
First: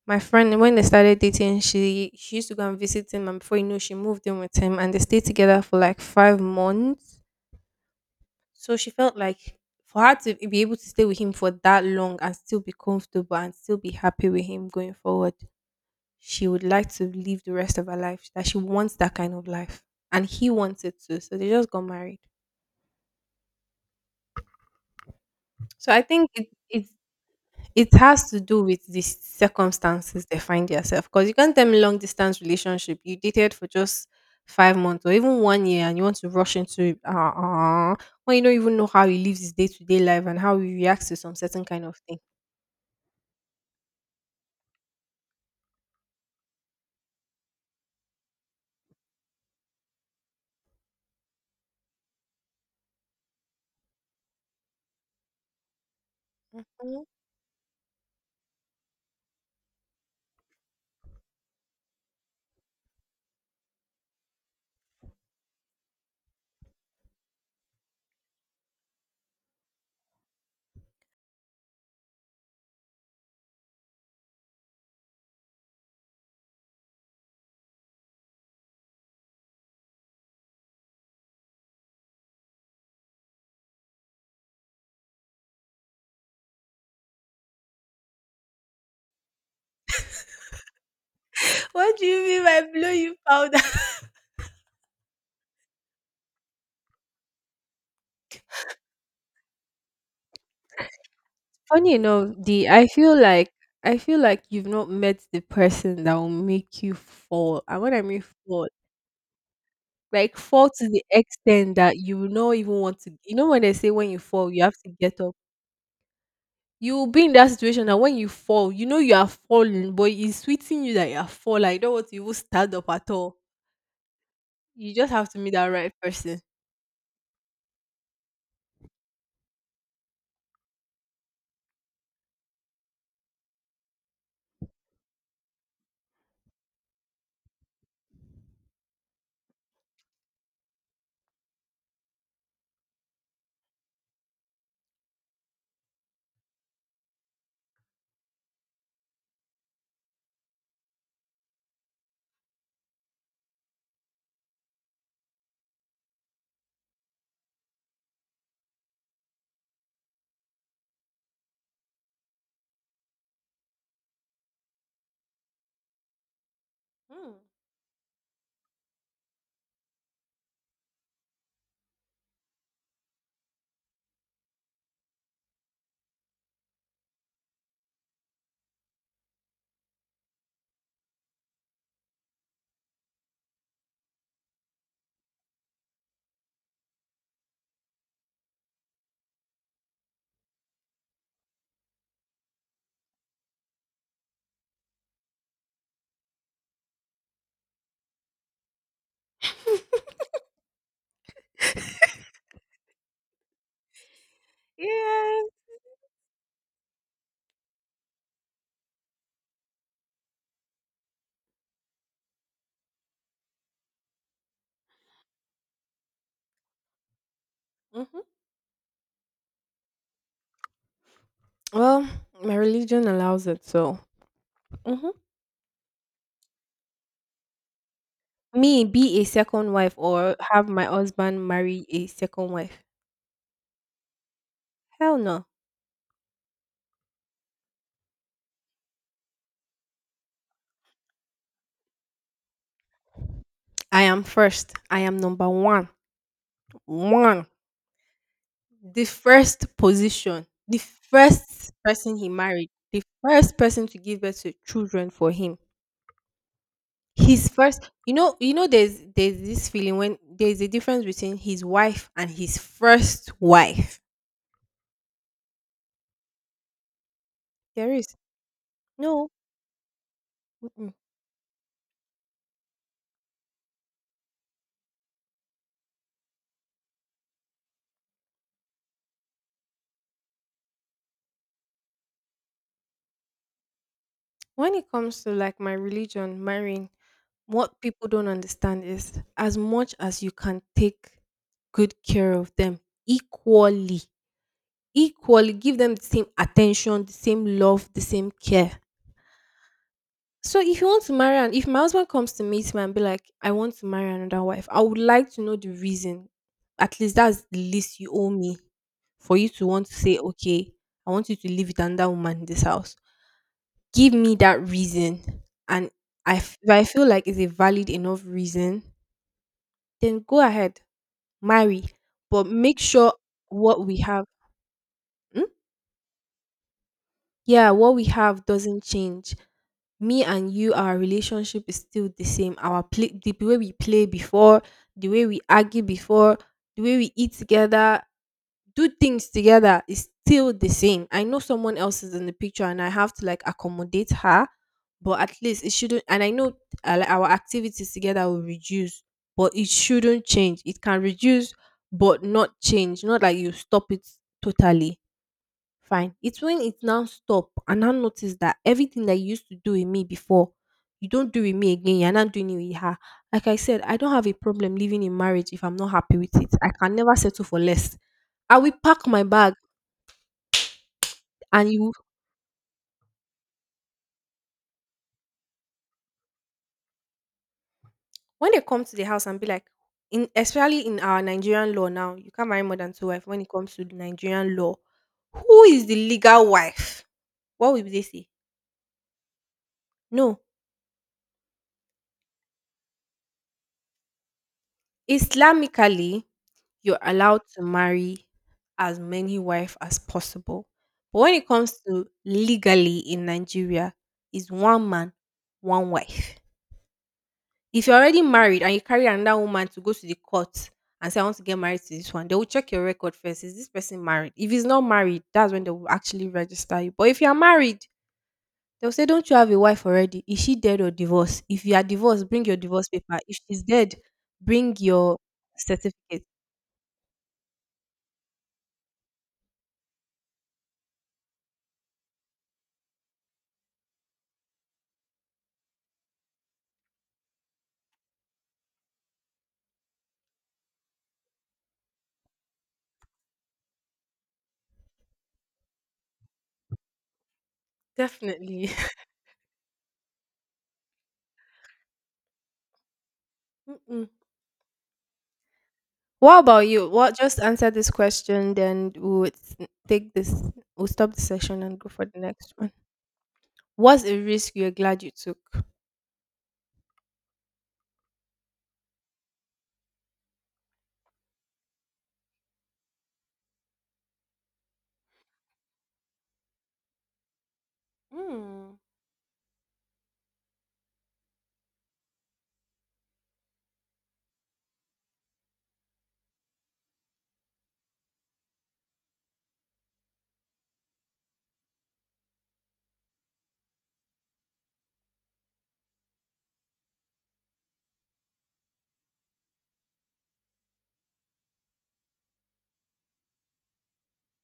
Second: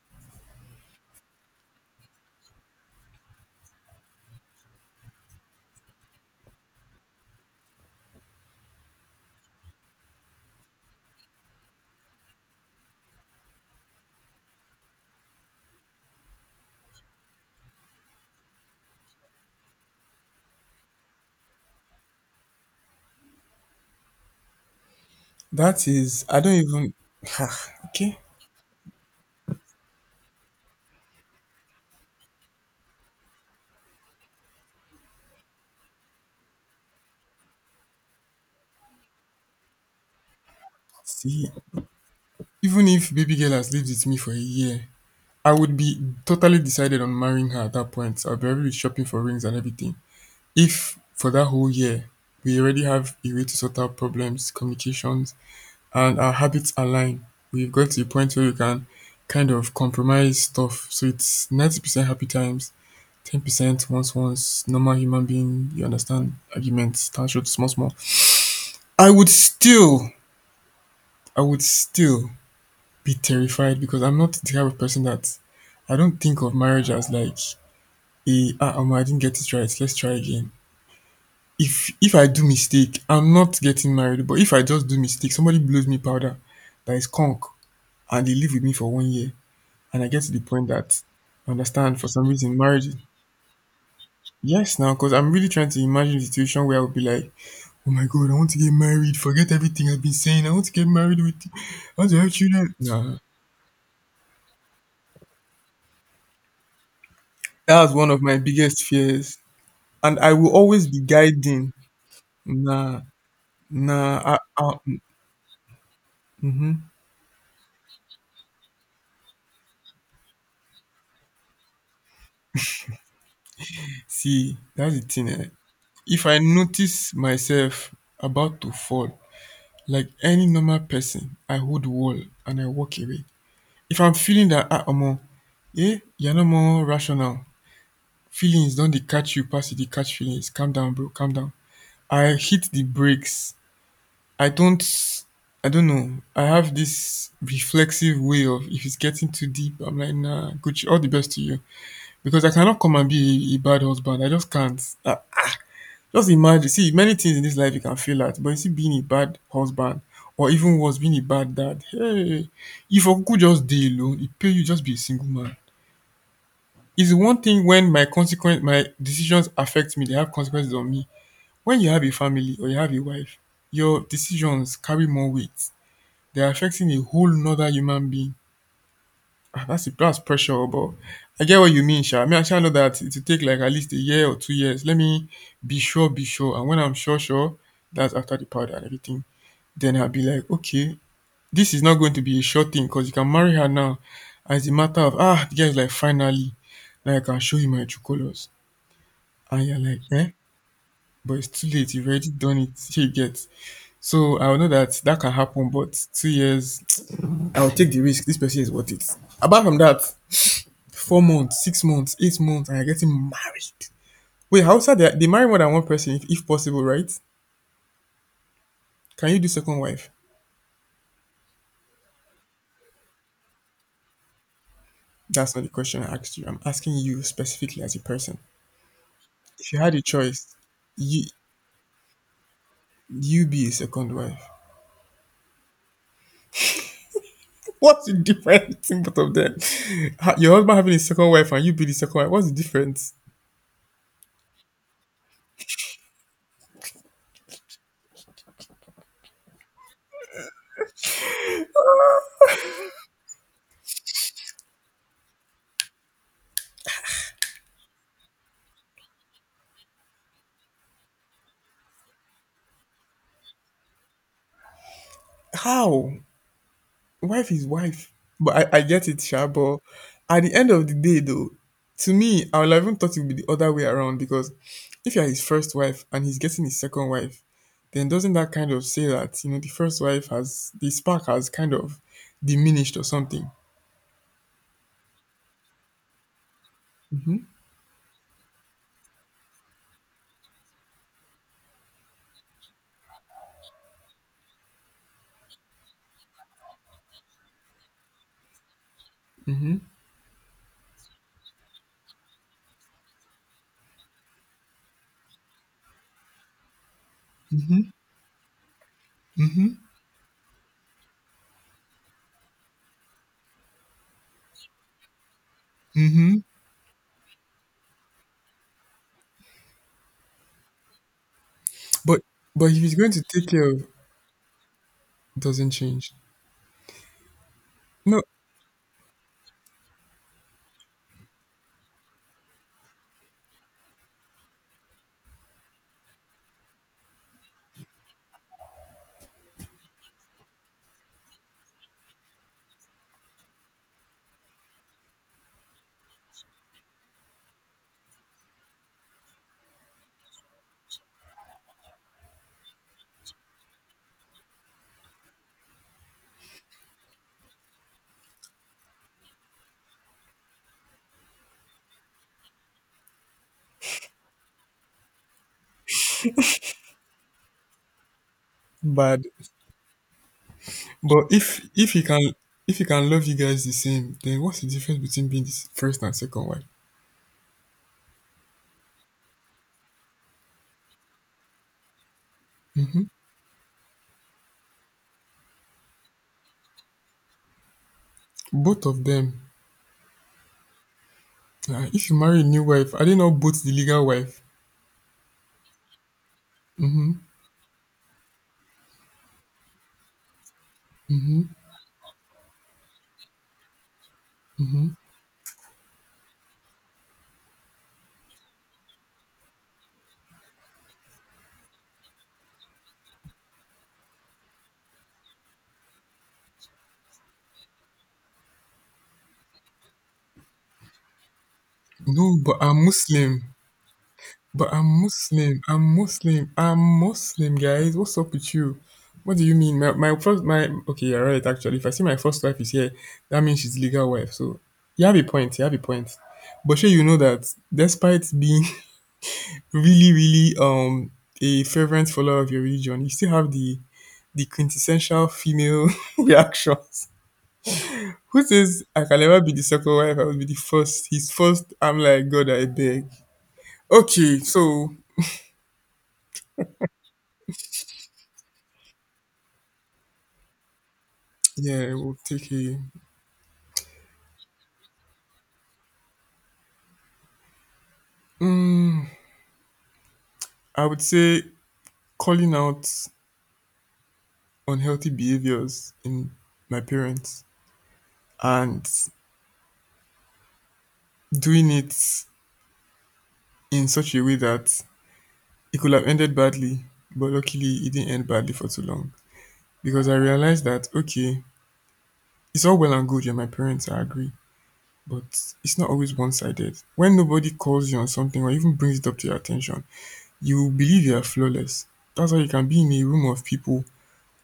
[SPEAKER 1] My friend, when they started dating, she used to go and visit him, and before you know, she moved in with him, and they stayed together for like 5 months. So she felt like for her to be able to stay with him for that long and still be comfortable and still be happy with him going forward she would like to live the rest of her life, that she wants that kind of life. And he wants it too. So they just got married.
[SPEAKER 2] That
[SPEAKER 1] So I
[SPEAKER 2] is,
[SPEAKER 1] think
[SPEAKER 2] I
[SPEAKER 1] it,
[SPEAKER 2] don't
[SPEAKER 1] it's
[SPEAKER 2] even.
[SPEAKER 1] it
[SPEAKER 2] Okay.
[SPEAKER 1] has to do with the circumstances they find yourself. Because you can't tell me long distance relationship. You dated for just 5 months or even one year and you want to rush into it when you don't even know how he lives his day to day life and how he reacts to some
[SPEAKER 2] See,
[SPEAKER 1] certain kind of thing.
[SPEAKER 2] even if baby girl has lived with me for a year, I would be totally decided on marrying her at that point. I'll be already shopping for rings and everything. If for that whole year we already have a way to sort out problems, communications, and our habits
[SPEAKER 1] Mm-hmm.
[SPEAKER 2] align, we've got to a point where we can kind of compromise stuff. So it's 90% happy times, 10% once, normal human being, you understand, arguments, tantrums, small, small. I would still, I would still be terrified because I'm not the type of person that I don't think of marriage as like omo, I didn't get it right. Let's try again. If I do mistake, I'm not getting married. But if I just do mistake, somebody blows me powder that is conk, and they live with me for 1 year, and I get to the point that I
[SPEAKER 1] What
[SPEAKER 2] understand
[SPEAKER 1] do
[SPEAKER 2] for
[SPEAKER 1] you
[SPEAKER 2] some
[SPEAKER 1] mean
[SPEAKER 2] reason
[SPEAKER 1] by blow
[SPEAKER 2] marriage.
[SPEAKER 1] you powder?
[SPEAKER 2] Yes, now, because I'm really trying to imagine the situation where I would be like, oh my god, I want to get married. Forget everything I've been saying. I want to get married with. I
[SPEAKER 1] Funny
[SPEAKER 2] want to have
[SPEAKER 1] enough, the
[SPEAKER 2] children. Nah,
[SPEAKER 1] I feel like you've not met the person that will make you fall. And
[SPEAKER 2] that
[SPEAKER 1] when
[SPEAKER 2] was
[SPEAKER 1] I
[SPEAKER 2] one
[SPEAKER 1] mean
[SPEAKER 2] of my
[SPEAKER 1] fall,
[SPEAKER 2] biggest fears, and I
[SPEAKER 1] like
[SPEAKER 2] will
[SPEAKER 1] fall
[SPEAKER 2] always
[SPEAKER 1] to
[SPEAKER 2] be
[SPEAKER 1] the
[SPEAKER 2] guiding.
[SPEAKER 1] extent that you will not even want
[SPEAKER 2] Nah,
[SPEAKER 1] to you know when they say when
[SPEAKER 2] nah.
[SPEAKER 1] you fall, you
[SPEAKER 2] I,
[SPEAKER 1] have to get up.
[SPEAKER 2] mm
[SPEAKER 1] You will be in that situation that when you fall, you know you are falling, but it's sweeting you that you are falling. I don't want to even stand up at all.
[SPEAKER 2] See,
[SPEAKER 1] You
[SPEAKER 2] that's the
[SPEAKER 1] just have
[SPEAKER 2] thing,
[SPEAKER 1] to
[SPEAKER 2] eh.
[SPEAKER 1] meet that right
[SPEAKER 2] If I
[SPEAKER 1] person.
[SPEAKER 2] notice myself about to fall, like any normal person, I hold the wall and I walk away. If I'm feeling that omo, eh, you're no more rational. Feelings don't dey catch you pass you dey catch feelings. Calm down, bro, calm down. I hit the brakes. I don't I don't know. I have this reflexive way of if it's getting too deep, I'm like, nah, Gucci, all the best to you. Because I cannot come and be a bad husband. I just can't. I, just imagine, see many things in this life you can fail at, but you see being a bad husband or even worse, being a bad dad. Hey, if Okuku just dey alone, it pay you just be a single man. It's the
[SPEAKER 1] Mm.
[SPEAKER 2] one thing when my consequence, my decisions affect me, they have consequences on me. When you have a family or you have a wife, your decisions carry more weight. They're affecting a whole nother human being. Ah, that's pressure, oh, but I get what you mean, Sha. I mean, I sha know that it will take like at least a year or 2 years. Let me be sure, be sure. And when I'm sure, sure, that's after the powder and everything. Then I'll be like, okay, this is not going to be a short thing because you can marry her now. As a matter of, ah, the guy's like, finally, now I can show you my true colors. And you're like, eh? But it's too late. You've already done it. She gets. So I know that that can
[SPEAKER 1] Yes.
[SPEAKER 2] happen, but 2 years, I'll take the risk. This person is worth it. Apart from that, 4 months, 6 months, 8 months, and you're getting married. Wait, how sad, they marry more than one person, if possible, right?
[SPEAKER 1] Hmm.
[SPEAKER 2] Can you do second wife?
[SPEAKER 1] Well, my religion allows it, so. Mhm.
[SPEAKER 2] That's not the question I asked you. I'm asking you specifically as a person.
[SPEAKER 1] Me be a
[SPEAKER 2] If
[SPEAKER 1] second
[SPEAKER 2] you
[SPEAKER 1] wife
[SPEAKER 2] had a
[SPEAKER 1] or
[SPEAKER 2] choice,
[SPEAKER 1] have my
[SPEAKER 2] you
[SPEAKER 1] husband marry a second wife.
[SPEAKER 2] you be a second wife.
[SPEAKER 1] Hell no.
[SPEAKER 2] What's the difference in both of them? Ha- your husband having a second wife and you be the second wife. What's the difference?
[SPEAKER 1] I am first. I am number one. One. The first position. The first person he married. The first person to give birth to children for him. His first you know there's this feeling when there's a difference between his wife and his first wife.
[SPEAKER 2] How? Wife is
[SPEAKER 1] There
[SPEAKER 2] wife.
[SPEAKER 1] is.
[SPEAKER 2] But I get it,
[SPEAKER 1] No.
[SPEAKER 2] Sha. But at the end of
[SPEAKER 1] Mm-mm.
[SPEAKER 2] the day, though, to me, I would have even thought it would be the other way around because if you're his first wife and he's getting his second wife, then doesn't that kind of say that, you know, the first wife has, the spark has kind of diminished or something?
[SPEAKER 1] When it comes to like my religion, marrying,
[SPEAKER 2] hmm
[SPEAKER 1] what people don't understand is as much as you can take good care of them equally, equally give them the same attention, the same love, the same care.
[SPEAKER 2] hmm
[SPEAKER 1] So if you want to marry and if my husband comes to meet me and be like, I want to marry another wife, I would like to know the reason. At least that's the
[SPEAKER 2] hmm
[SPEAKER 1] least you owe me for you to
[SPEAKER 2] hmm
[SPEAKER 1] want to say, okay, I want you to live with another woman in this house give me that reason and
[SPEAKER 2] hmm
[SPEAKER 1] if I feel like it's a valid enough reason, then go ahead, marry.
[SPEAKER 2] But,
[SPEAKER 1] But
[SPEAKER 2] but if
[SPEAKER 1] make
[SPEAKER 2] he's going
[SPEAKER 1] sure
[SPEAKER 2] to take care of,
[SPEAKER 1] what we have. Hmm?
[SPEAKER 2] doesn't change.
[SPEAKER 1] Yeah, what we
[SPEAKER 2] No,
[SPEAKER 1] have doesn't change. Me and you, our relationship is still the same. Our play the way we play before, the way we argue before, the way we eat together, do things together is still the same. I know someone else is in the picture and I have to like accommodate her, but at least it shouldn't. And I know like, our activities together will reduce, but it shouldn't change. It can reduce, but not change. Not like you stop it totally. Fine. It's when it now stop and now notice that everything that you used to do with me before, you don't do with me again. You're not doing it with her. Like I said, I don't have a problem living in marriage if I'm not happy with it. I can never settle for less. I will pack my
[SPEAKER 2] bad.
[SPEAKER 1] bag
[SPEAKER 2] But if,
[SPEAKER 1] and
[SPEAKER 2] if
[SPEAKER 1] you
[SPEAKER 2] he can, if he can love you guys the same, then what's the difference between being his first and second wife?
[SPEAKER 1] when they come to the house and be like in especially in our Nigerian law now, you can't marry more than
[SPEAKER 2] Mm-hmm.
[SPEAKER 1] two wives when it comes to the Nigerian law. Who is the legal wife? What will they say?
[SPEAKER 2] Both of them.
[SPEAKER 1] No.
[SPEAKER 2] Ah, if you marry a new wife, are they not both the legal wife?
[SPEAKER 1] Islamically, you're
[SPEAKER 2] Mm-hmm.
[SPEAKER 1] allowed to marry as many wife as possible. But when
[SPEAKER 2] Mm-hmm.
[SPEAKER 1] it comes to legally in Nigeria, is
[SPEAKER 2] Mm-hmm.
[SPEAKER 1] one man, one wife. If you're already married and you carry another woman to go to the court and say, I want to get married to this one, they will check your record first. Is this person married? If he's not married, that's when they will actually register you. But if you're married, they'll say, don't you have a wife already? Is she dead or divorced? If you are divorced,
[SPEAKER 2] No,
[SPEAKER 1] bring your
[SPEAKER 2] but I'm
[SPEAKER 1] divorce paper. If
[SPEAKER 2] Muslim.
[SPEAKER 1] she's dead,
[SPEAKER 2] But
[SPEAKER 1] bring
[SPEAKER 2] I'm
[SPEAKER 1] your
[SPEAKER 2] Muslim. I'm
[SPEAKER 1] certificate.
[SPEAKER 2] Muslim. I'm Muslim, guys. What's up with you? What do you mean? My first, my okay, you're right. Actually, if I see my first wife is here, that means she's legal wife. So you have a point. You have a point. But sure, you know that despite being really, really a fervent follower of your religion, you still have the quintessential female reactions. Who
[SPEAKER 1] Definitely.
[SPEAKER 2] says I can never be the second wife? I will be the first. His first. I'm like, God, I beg. Okay, so
[SPEAKER 1] What about you? What just answer this question, then we'll take this. We'll stop the session and go
[SPEAKER 2] yeah,
[SPEAKER 1] for
[SPEAKER 2] we'll
[SPEAKER 1] the
[SPEAKER 2] take
[SPEAKER 1] next one.
[SPEAKER 2] a.
[SPEAKER 1] What's a risk you're glad you took?
[SPEAKER 2] I would say calling out unhealthy behaviors in my parents
[SPEAKER 1] Hmm.
[SPEAKER 2] and doing it in such a way that it could have ended badly, but luckily it didn't end badly for too long. Because I realized that, okay, it's all well and good. Yeah, my parents, I agree, but it's not always one sided. When nobody calls you on something or even brings it up to your attention, you believe you are flawless. That's why you can be in a room of people,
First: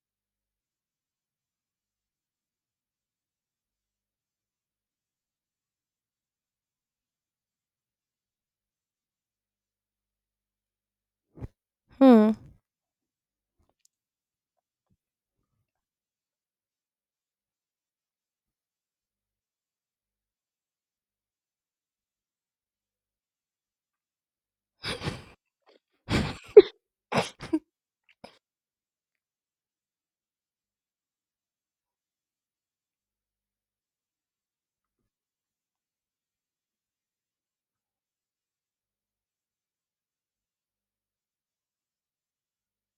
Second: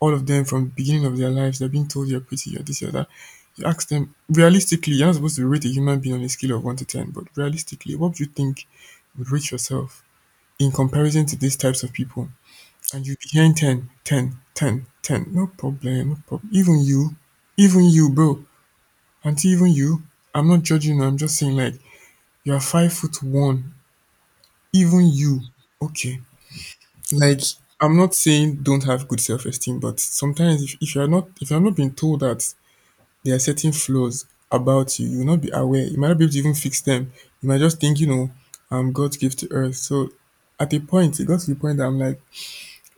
[SPEAKER 2] all of them from the beginning of their lives, they're being told you're pretty, you're this, you're that. You ask them, realistically, you're not supposed to rate a human being on a scale of 1 to 10, but realistically, what do you think would rate yourself in comparison to these types of people?
[SPEAKER 1] Hmm.
[SPEAKER 2] And you'd be hearing 10, ten, ten, ten. No problem, no problem. Even you, bro. Auntie, even you, I'm not judging you, I'm just saying, like, you're 5 foot 1. Even you, okay. Like, I'm not saying don't have good self esteem, but sometimes if you're not, if you're not being told that there are certain flaws about you, you will not be aware. You might not be able to even fix them. You might just think, you know, I'm God's gift to earth. So at a point, it got to the point that I'm like,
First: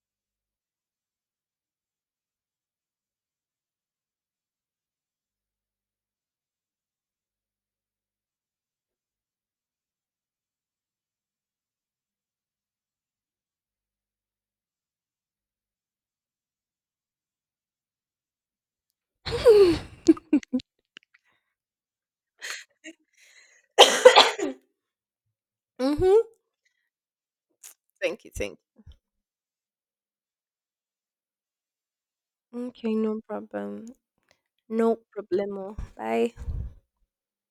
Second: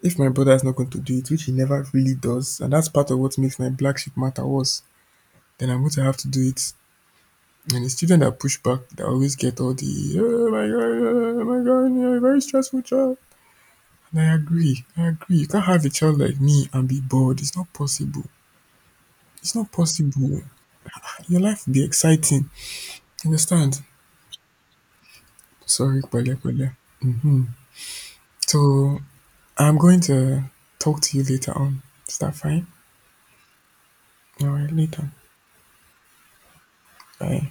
[SPEAKER 2] if my brother is not going to do it, which he never really does, and that's part of what makes my black sheep matter worse, then I'm going to have to do it. And it's children that push back that always get all the oh my god, you're a very stressful child. I agree, I agree, you can't have a child like me and be bored, it's not possible, it's not possible, your life will be exciting, understand, sorry,
[SPEAKER 1] Mhm.
[SPEAKER 2] pẹ̀lẹ́ pẹ̀lẹ́. hmm
[SPEAKER 1] Thank you. Thank.
[SPEAKER 2] so I'm going to talk to you later on, is that
[SPEAKER 1] You.
[SPEAKER 2] fine?
[SPEAKER 1] Okay. No problem.
[SPEAKER 2] All right,
[SPEAKER 1] No
[SPEAKER 2] later.
[SPEAKER 1] problemo. Bye.
[SPEAKER 2] Bye.